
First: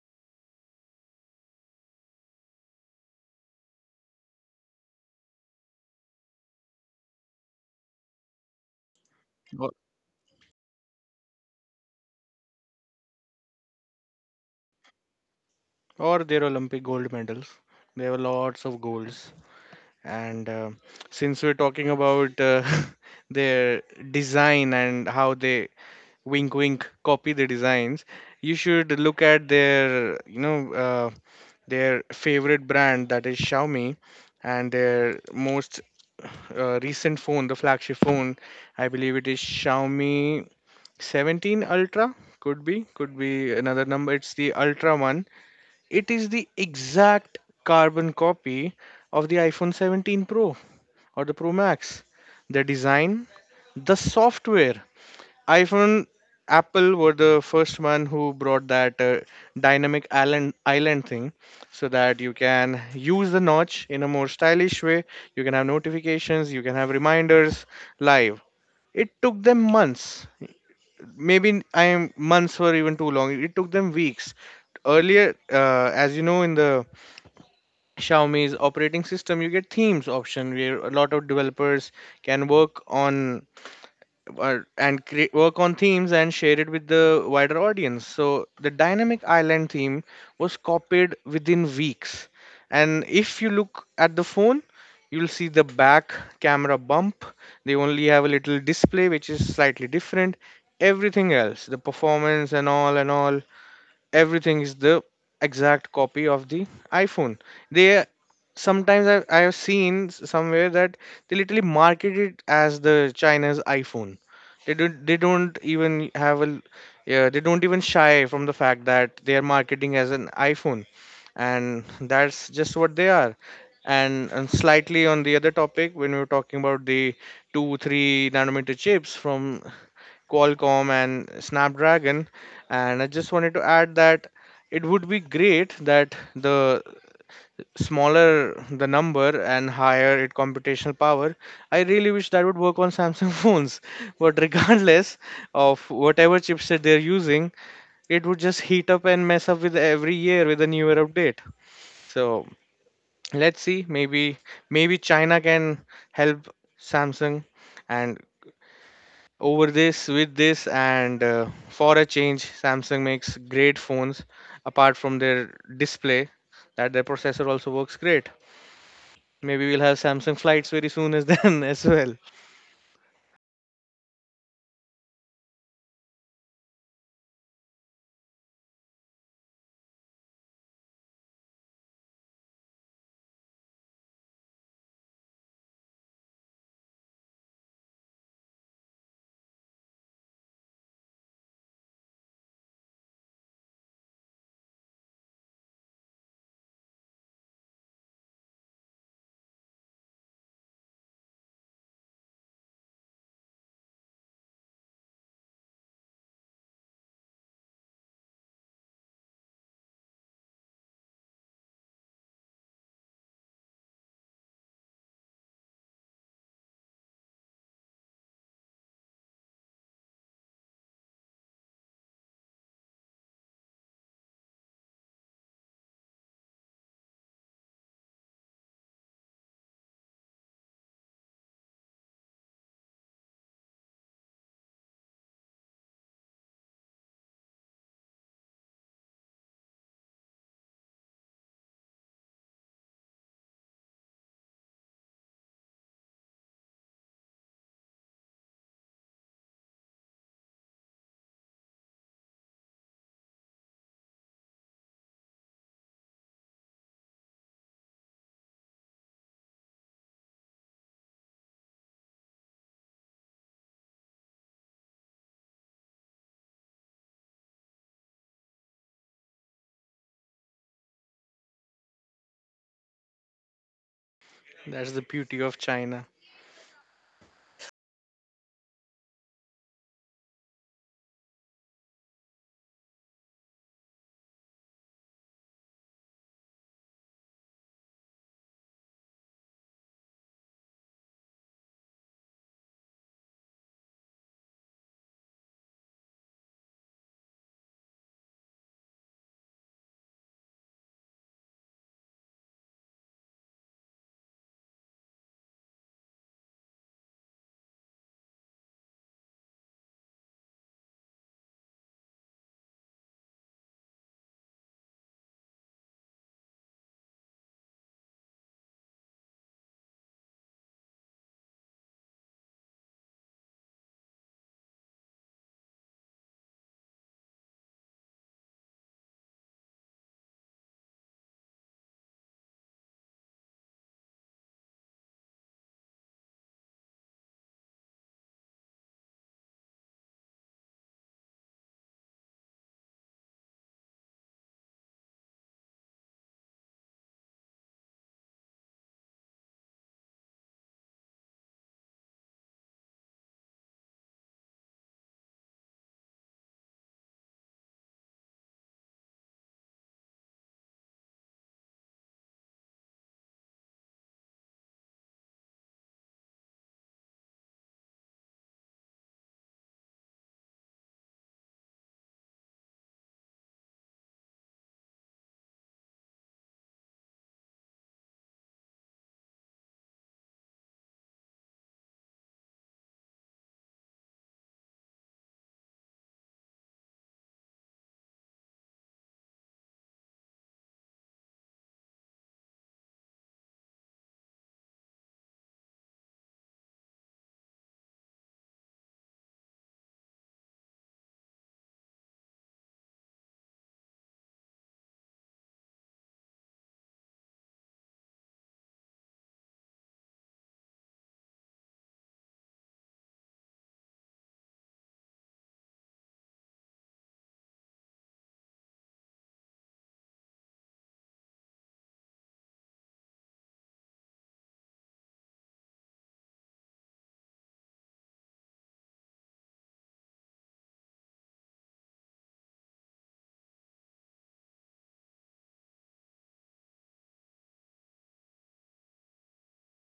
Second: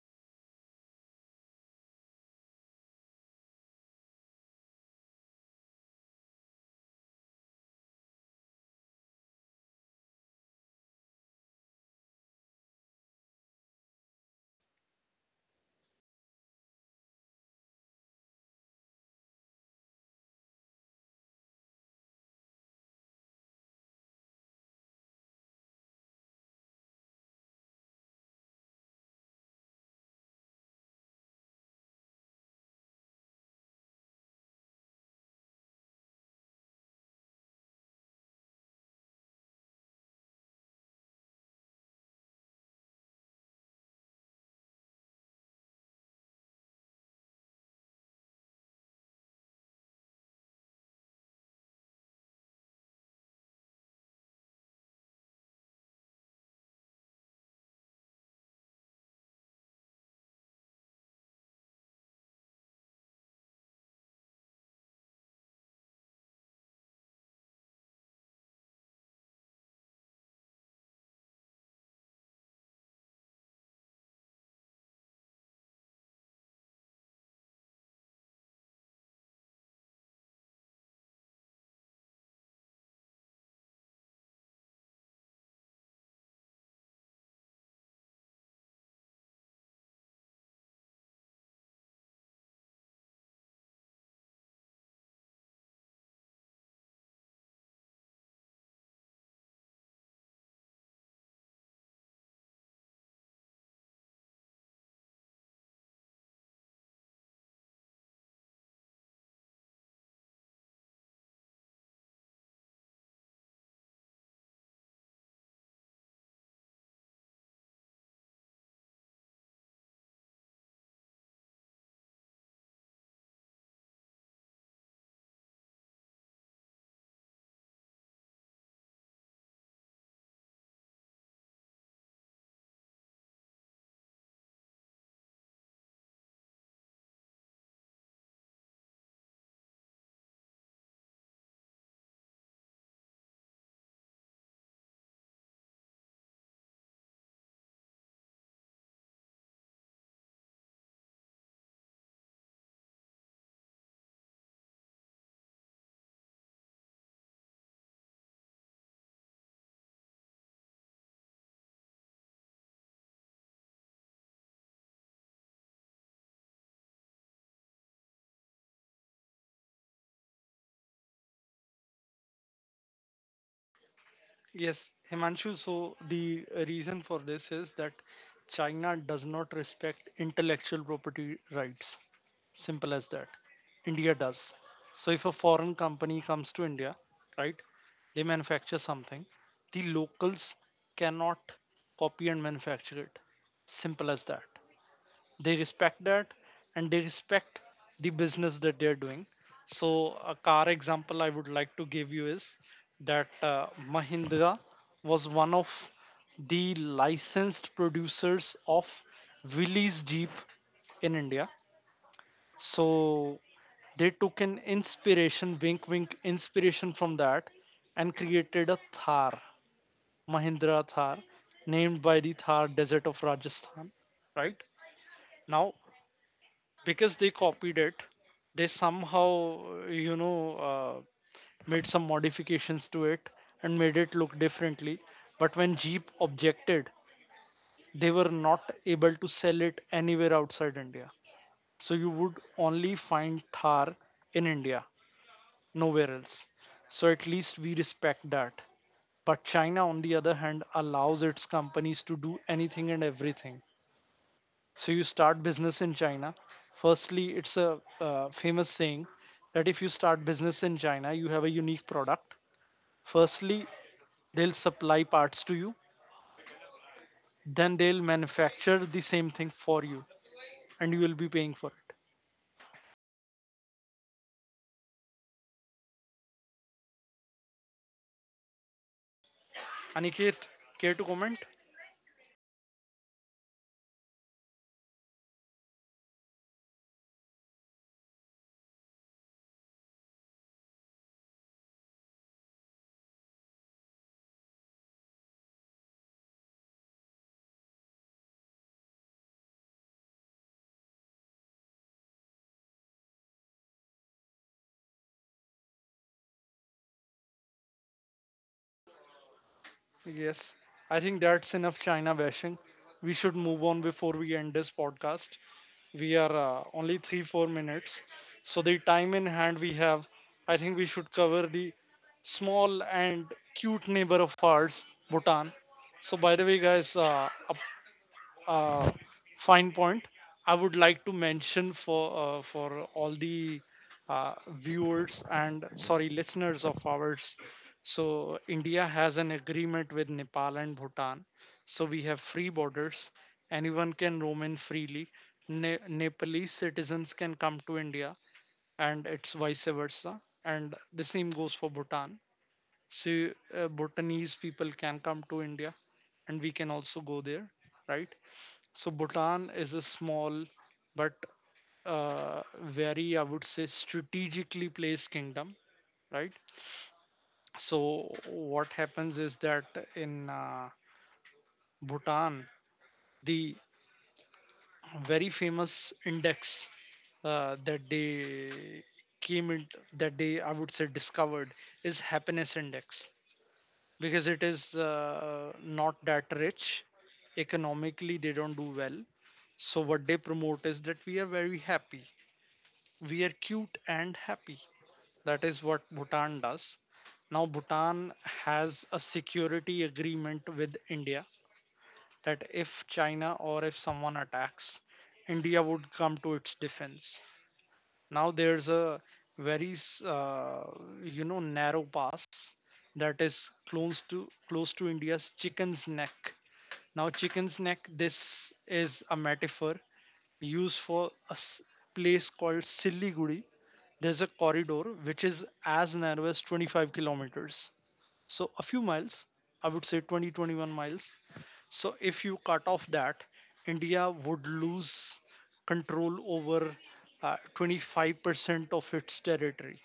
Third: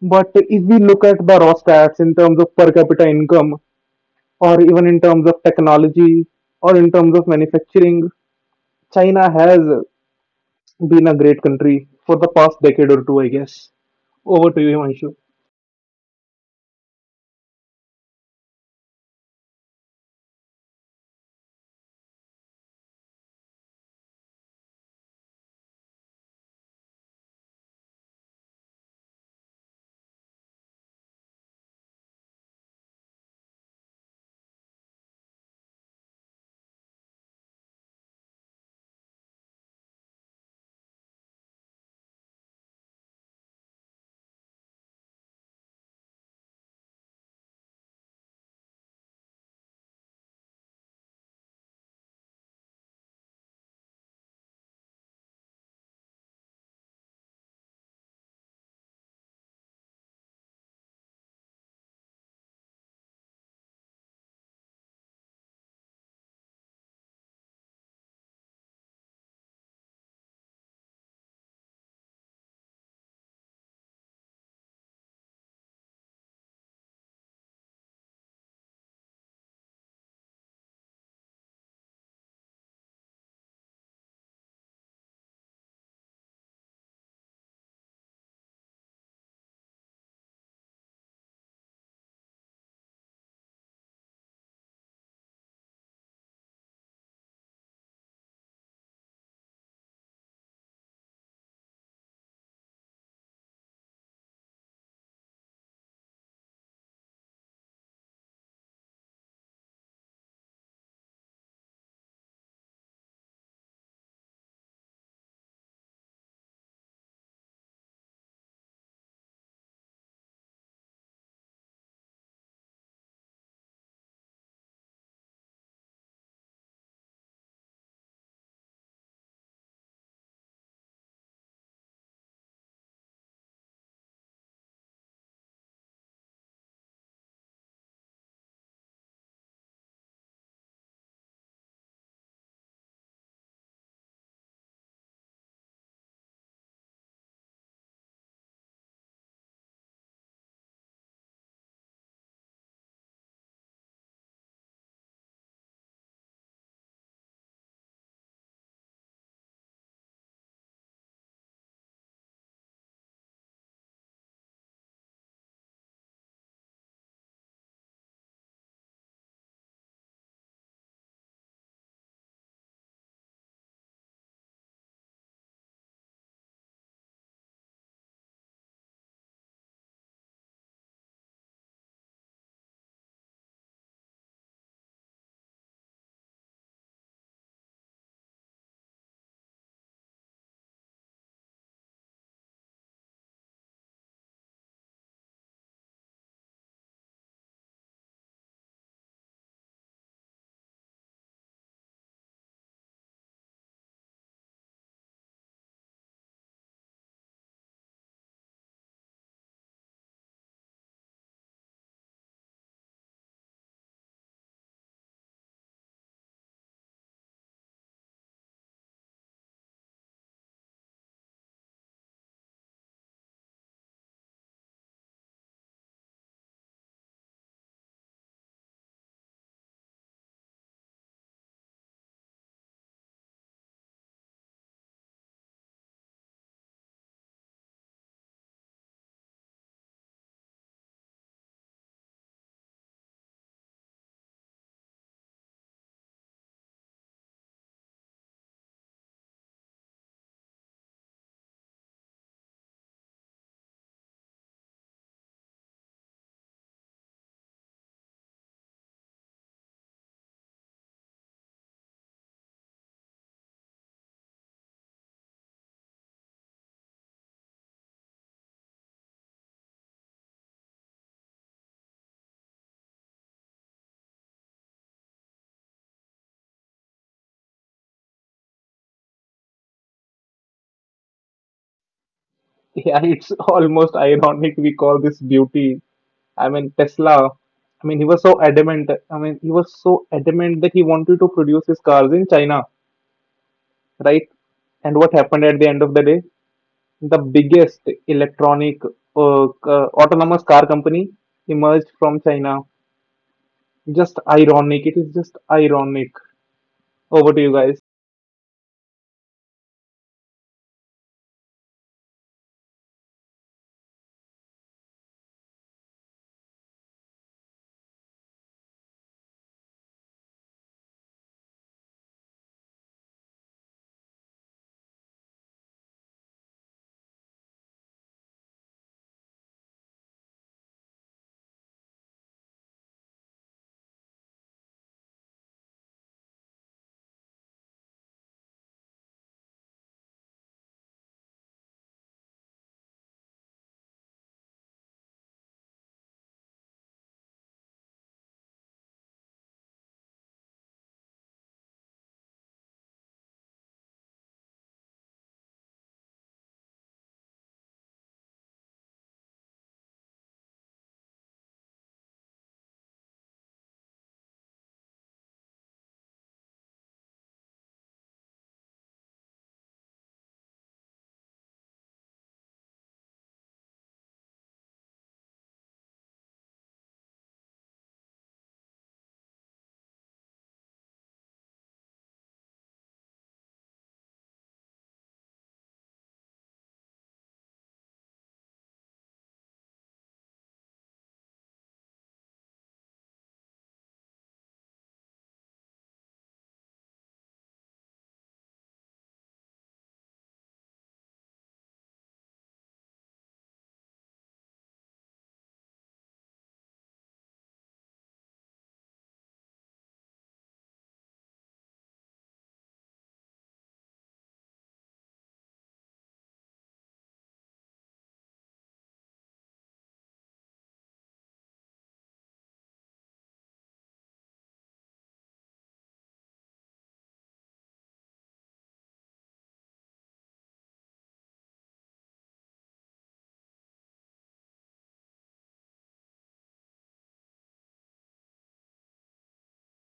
B: But if we look at the raw stats in terms of per capita income, or even in terms of technology, or in terms of manufacturing, China has
C: or,
B: been a great country for the past decade or two, I guess. Over to you, Himanshu.
C: or their Olympic gold medals, they have lots of golds. And since we're talking about their design and how they, wink wink, copy the designs, you should look at their, you know, their favorite brand, that is Xiaomi, and their most recent phone, the flagship phone. I believe it is Xiaomi 17 Ultra. Could be another number, it's the Ultra one. It is the exact carbon copy of the iPhone 17 Pro or the Pro Max. The design, the software, iPhone, Apple were the first one who brought that dynamic island thing, so that you can use the notch in a more stylish way. You can have notifications, you can have reminders live. It took them months. Maybe I am months were even too long. It took them weeks. Earlier, as you know, in the Xiaomi's operating system, you get themes option where a lot of developers can work on and create, work on themes and share it with the wider audience. So the dynamic island theme was copied within weeks. And if you look at the phone, you'll see the back camera bump. They only have a little display which is slightly different. Everything else, the performance and all, everything is the exact copy of the iPhone. They sometimes I have seen somewhere that they literally market it as the China's iPhone. They don't, they don't even have a, yeah, they don't even shy from the fact that they are marketing as an iPhone, and that's just what they are. And slightly on the other topic, when we were talking about the 2 3 nanometer chips from Qualcomm and Snapdragon. And I just wanted to add that it would be great that the smaller the number and higher it computational power. I really wish that would work on Samsung phones. But regardless of whatever chipset they're using, it would just heat up and mess up with every year with a newer update. So let's see. Maybe China can help Samsung and over this with this, and for a change, Samsung makes great phones. Apart from their display, that their processor also works great. Maybe we'll have Samsung flights very soon as then as well.
A: Yes, Himanshu. So the reason for this is that China does not respect intellectual property rights. Simple as that. India does. So if a foreign company comes to India, right, they manufacture something, the locals cannot copy and manufacture it. Simple as that, they respect that, and they respect the business that they're doing. So a car example I would like to give you is that Mahindra was one of the licensed producers of Willys Jeep in India. So they took an inspiration, wink wink, inspiration from that and created a Thar, Mahindra Thar, named by the Thar Desert of Rajasthan, right? Now, because they copied it, they somehow, you know uh, made some modifications to it and made it look differently, but when Jeep objected, they were not able to sell it anywhere outside India. So you would only find Thar in India, nowhere else. So at least we respect that, but China on the other hand allows its companies to do anything and everything. So you start business in China. Firstly, it's a famous saying that if you start business in China, you have a unique product. Firstly, they'll supply parts to you, then they'll manufacture the same thing for you, and you will be paying for it.
C: That's the beauty of China.
A: Aniket, care to comment?
B: Yeah, it's almost ironic we call this beauty. I mean, Tesla. I mean, he was so adamant. I mean, he was so adamant that he wanted to produce his cars in China, right? And what happened at the end of the day? The biggest electronic autonomous car company emerged from China. Just ironic. It is just ironic. Over to you guys.
A: Yes, I think that's enough China bashing. We should move on before we end this podcast. We are only three, four minutes. So, the time in hand we have, I think we should cover the small and cute neighbor of ours, Bhutan. So, by the way, guys, uh, fine point I would like to mention for all the uh, viewers, and sorry, listeners of ours. So India has an agreement with Nepal and Bhutan, so we have free borders. Anyone can roam in freely. Nepalese citizens can come to India, and it's vice versa. And the same goes for Bhutan. So Bhutanese people can come to India, and we can also go there, right? So Bhutan is a small but very, I would say, strategically placed kingdom, right? So what happens is that in Bhutan, the very famous index that they came in, that they, I would say, discovered is happiness index, because it is not that rich. Economically, they don't do well. So what they promote is that we are very happy. We are cute and happy. That is what Bhutan does. Now, Bhutan has a security agreement with India that if China or if someone attacks, India would come to its defense. Now, there's a very, uh, narrow pass that is close to India's Chicken's Neck. Now, Chicken's Neck, this is a metaphor used for a place called Siliguri. There's a corridor which is as narrow as 25 kilometers. So a few miles, I would say 20 21 miles. So if you cut off that, India would lose control over 25% of its territory.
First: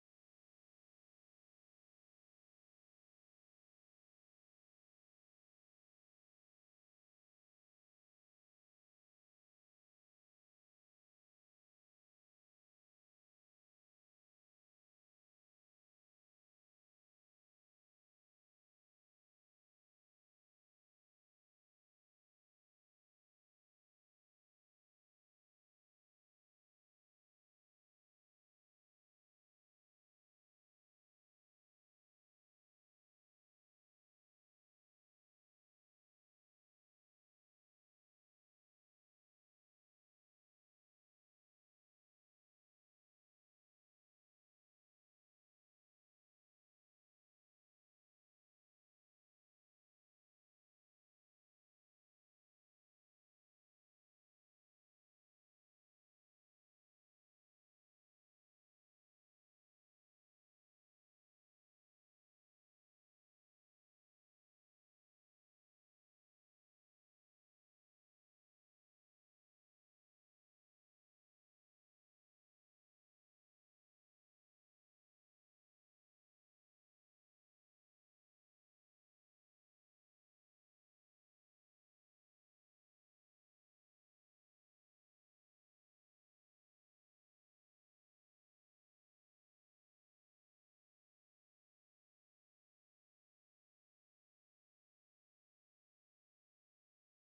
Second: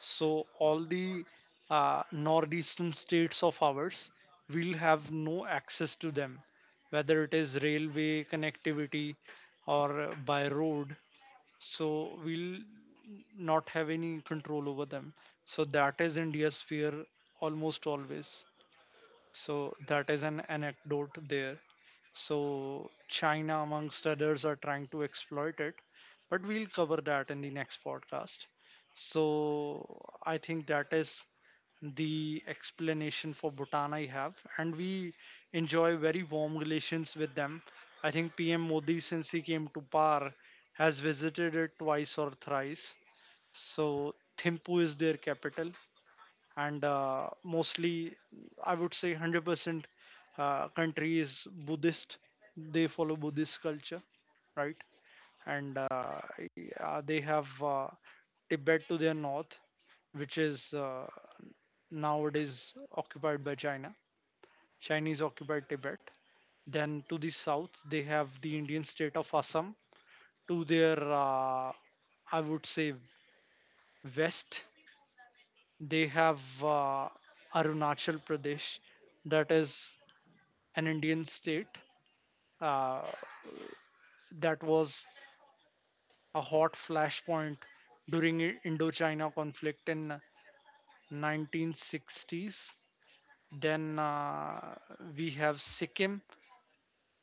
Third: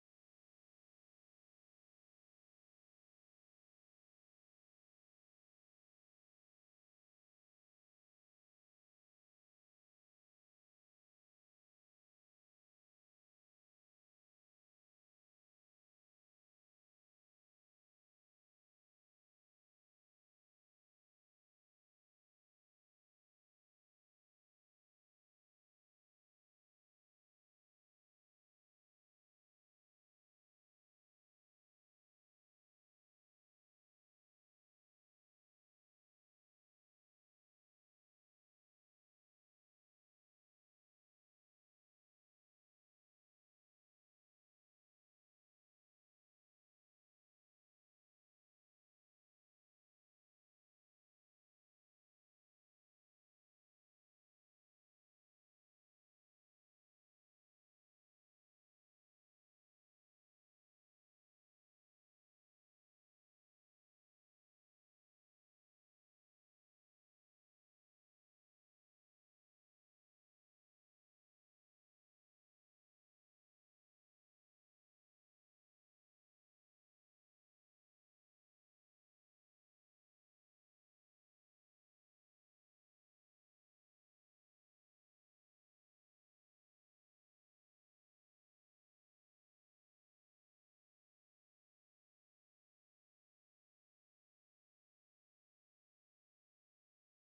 A: So all the northeastern states of ours will have no access to them, whether it is railway connectivity or by road. So we'll not have any control over them. So that is India's fear almost always. So that is an anecdote there. So China, amongst others, are trying to exploit it, but we'll cover that in the next podcast. So I think that is the explanation for Bhutan I have, and we enjoy very warm relations with them. I think PM Modi, since he came to power, has visited it twice or thrice. So Thimphu is their capital, and mostly, I would say, 100% country is Buddhist. They follow Buddhist culture, right? And yeah, they have Tibet to their north, which is nowadays occupied by China, Chinese occupied Tibet. Then to the south they have the Indian state of Assam. To their I would say west, they have Arunachal Pradesh, that is an Indian state uh, that was a hot flashpoint during Indochina conflict in 1960s. Then we have Sikkim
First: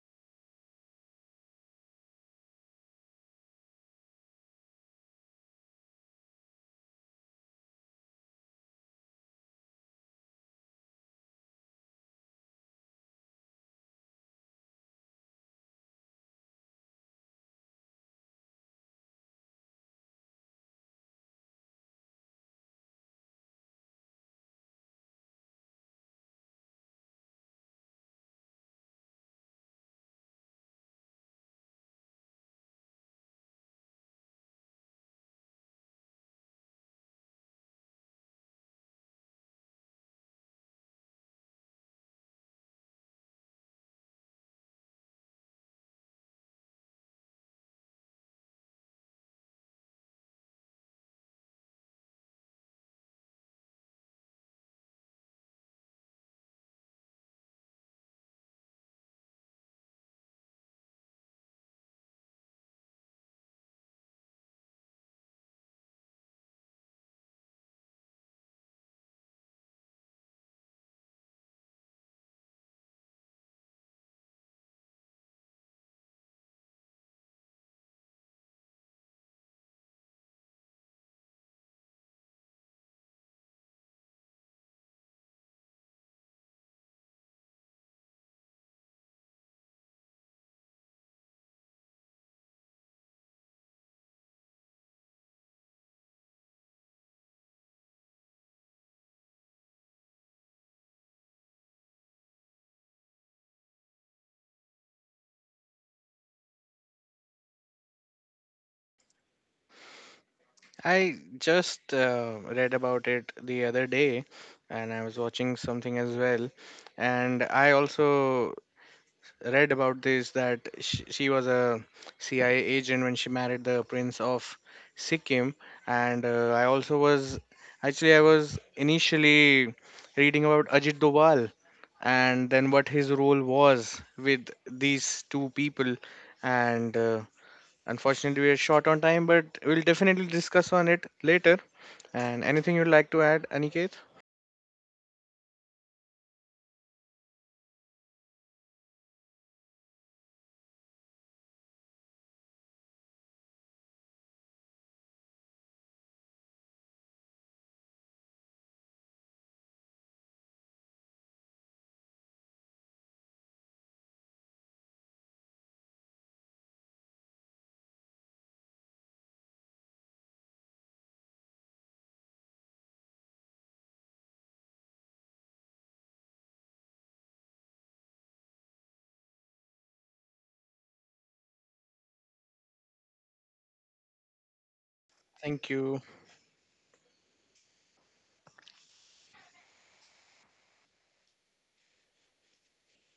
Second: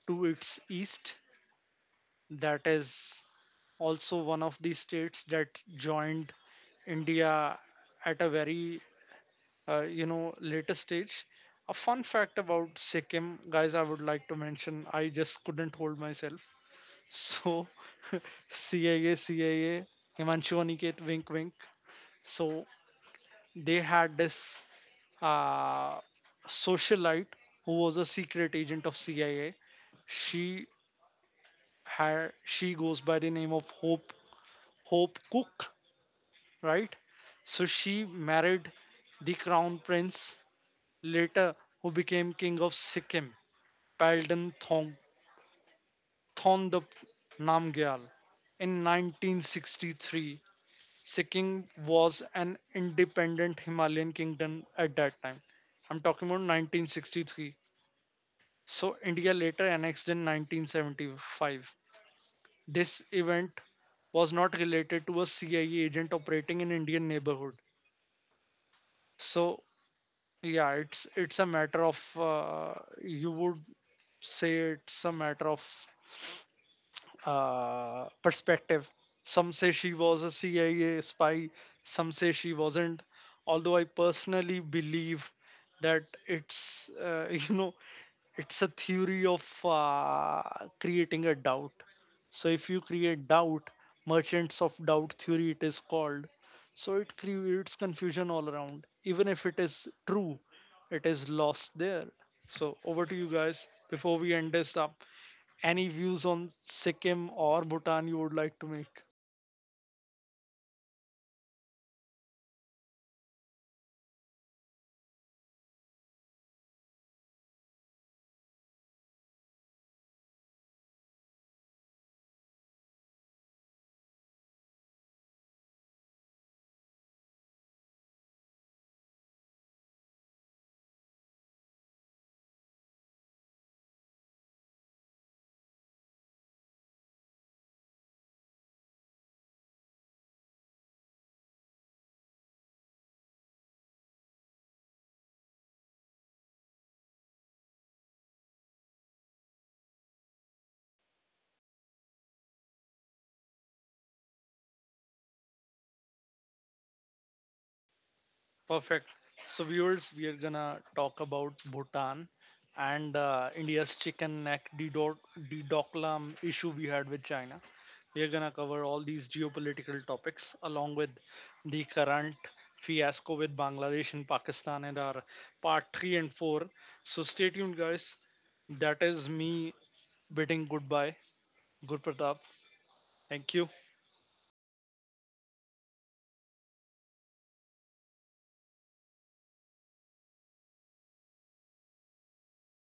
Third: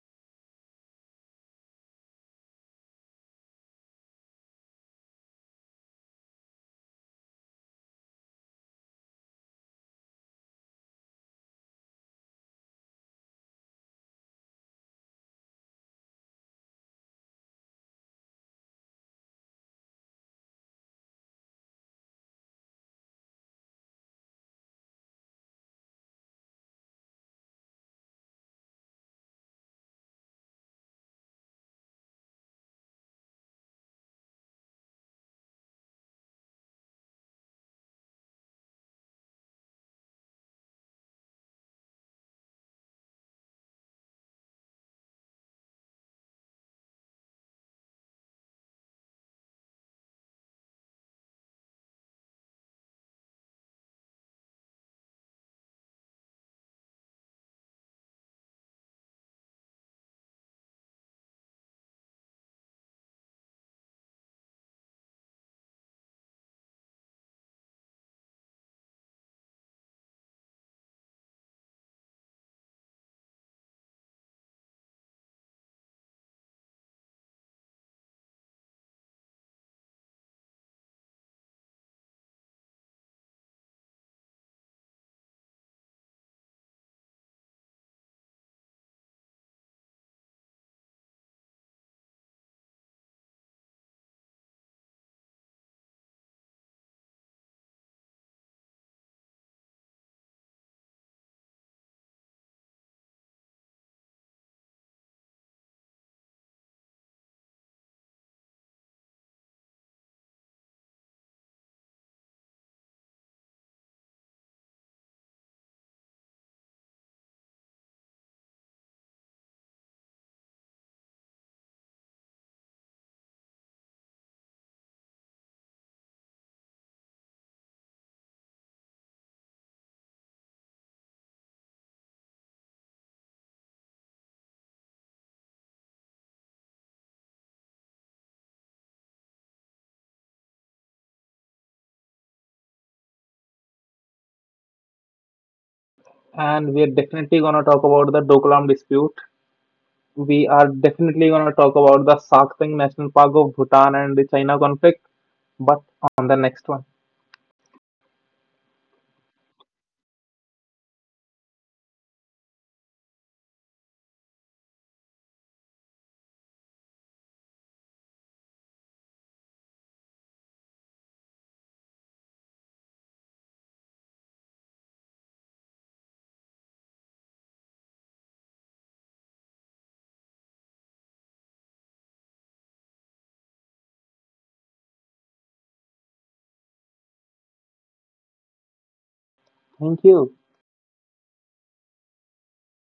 A: to its east, that is also one of the states that joined India at a very later stage. A fun fact about Sikkim, guys, I would like to mention. I just couldn't hold myself. So CIA, CIA, Himanshu, Aniket, wink, wink. So they had this uh, socialite who was a secret agent of CIA. She she goes by the name of Hope Cook, right? So she married the crown prince later, who became king of Sikkim, Palden Thong Thondop Namgyal, in 1963. Sikkim was an independent Himalayan kingdom at that time. I'm talking about 1963. So India later annexed in 1975. This event was not related to a CIA agent operating in Indian neighborhood. So yeah, it's a matter of you would say it's a matter of perspective. Some say she was a CIA spy, some say she wasn't. Although I personally believe that it's, you know, it's a theory of creating a doubt. So if you create doubt, merchants of doubt theory it is called. So it creates confusion all around. Even if it is true, it is lost there. So over to you guys before we end this up. Any views on Sikkim or Bhutan you would like to make?
C: I just read about it the other day, and I was watching something as well. And I also read about this that she was a CIA agent when she married the prince of Sikkim. And I also was, actually, I was initially reading about Ajit Doval, and then what his role was with these two people. And unfortunately we are short on time, but we'll definitely discuss on it later. And anything you'd like to add, Aniket?
B: And we are definitely gonna talk about the Doklam dispute, we are definitely going to talk about the Sakteng National Park of Bhutan and the China conflict, but on the next one.
A: Perfect. So, viewers, we are gonna talk about Bhutan and India's chicken neck dedoklam issue we had with China. We are gonna cover all these geopolitical topics along with the current fiasco with Bangladesh and Pakistan in our part three and four. So, stay tuned, guys. That is me bidding goodbye. Good. Thank you.
C: Thank you.
B: Thank you.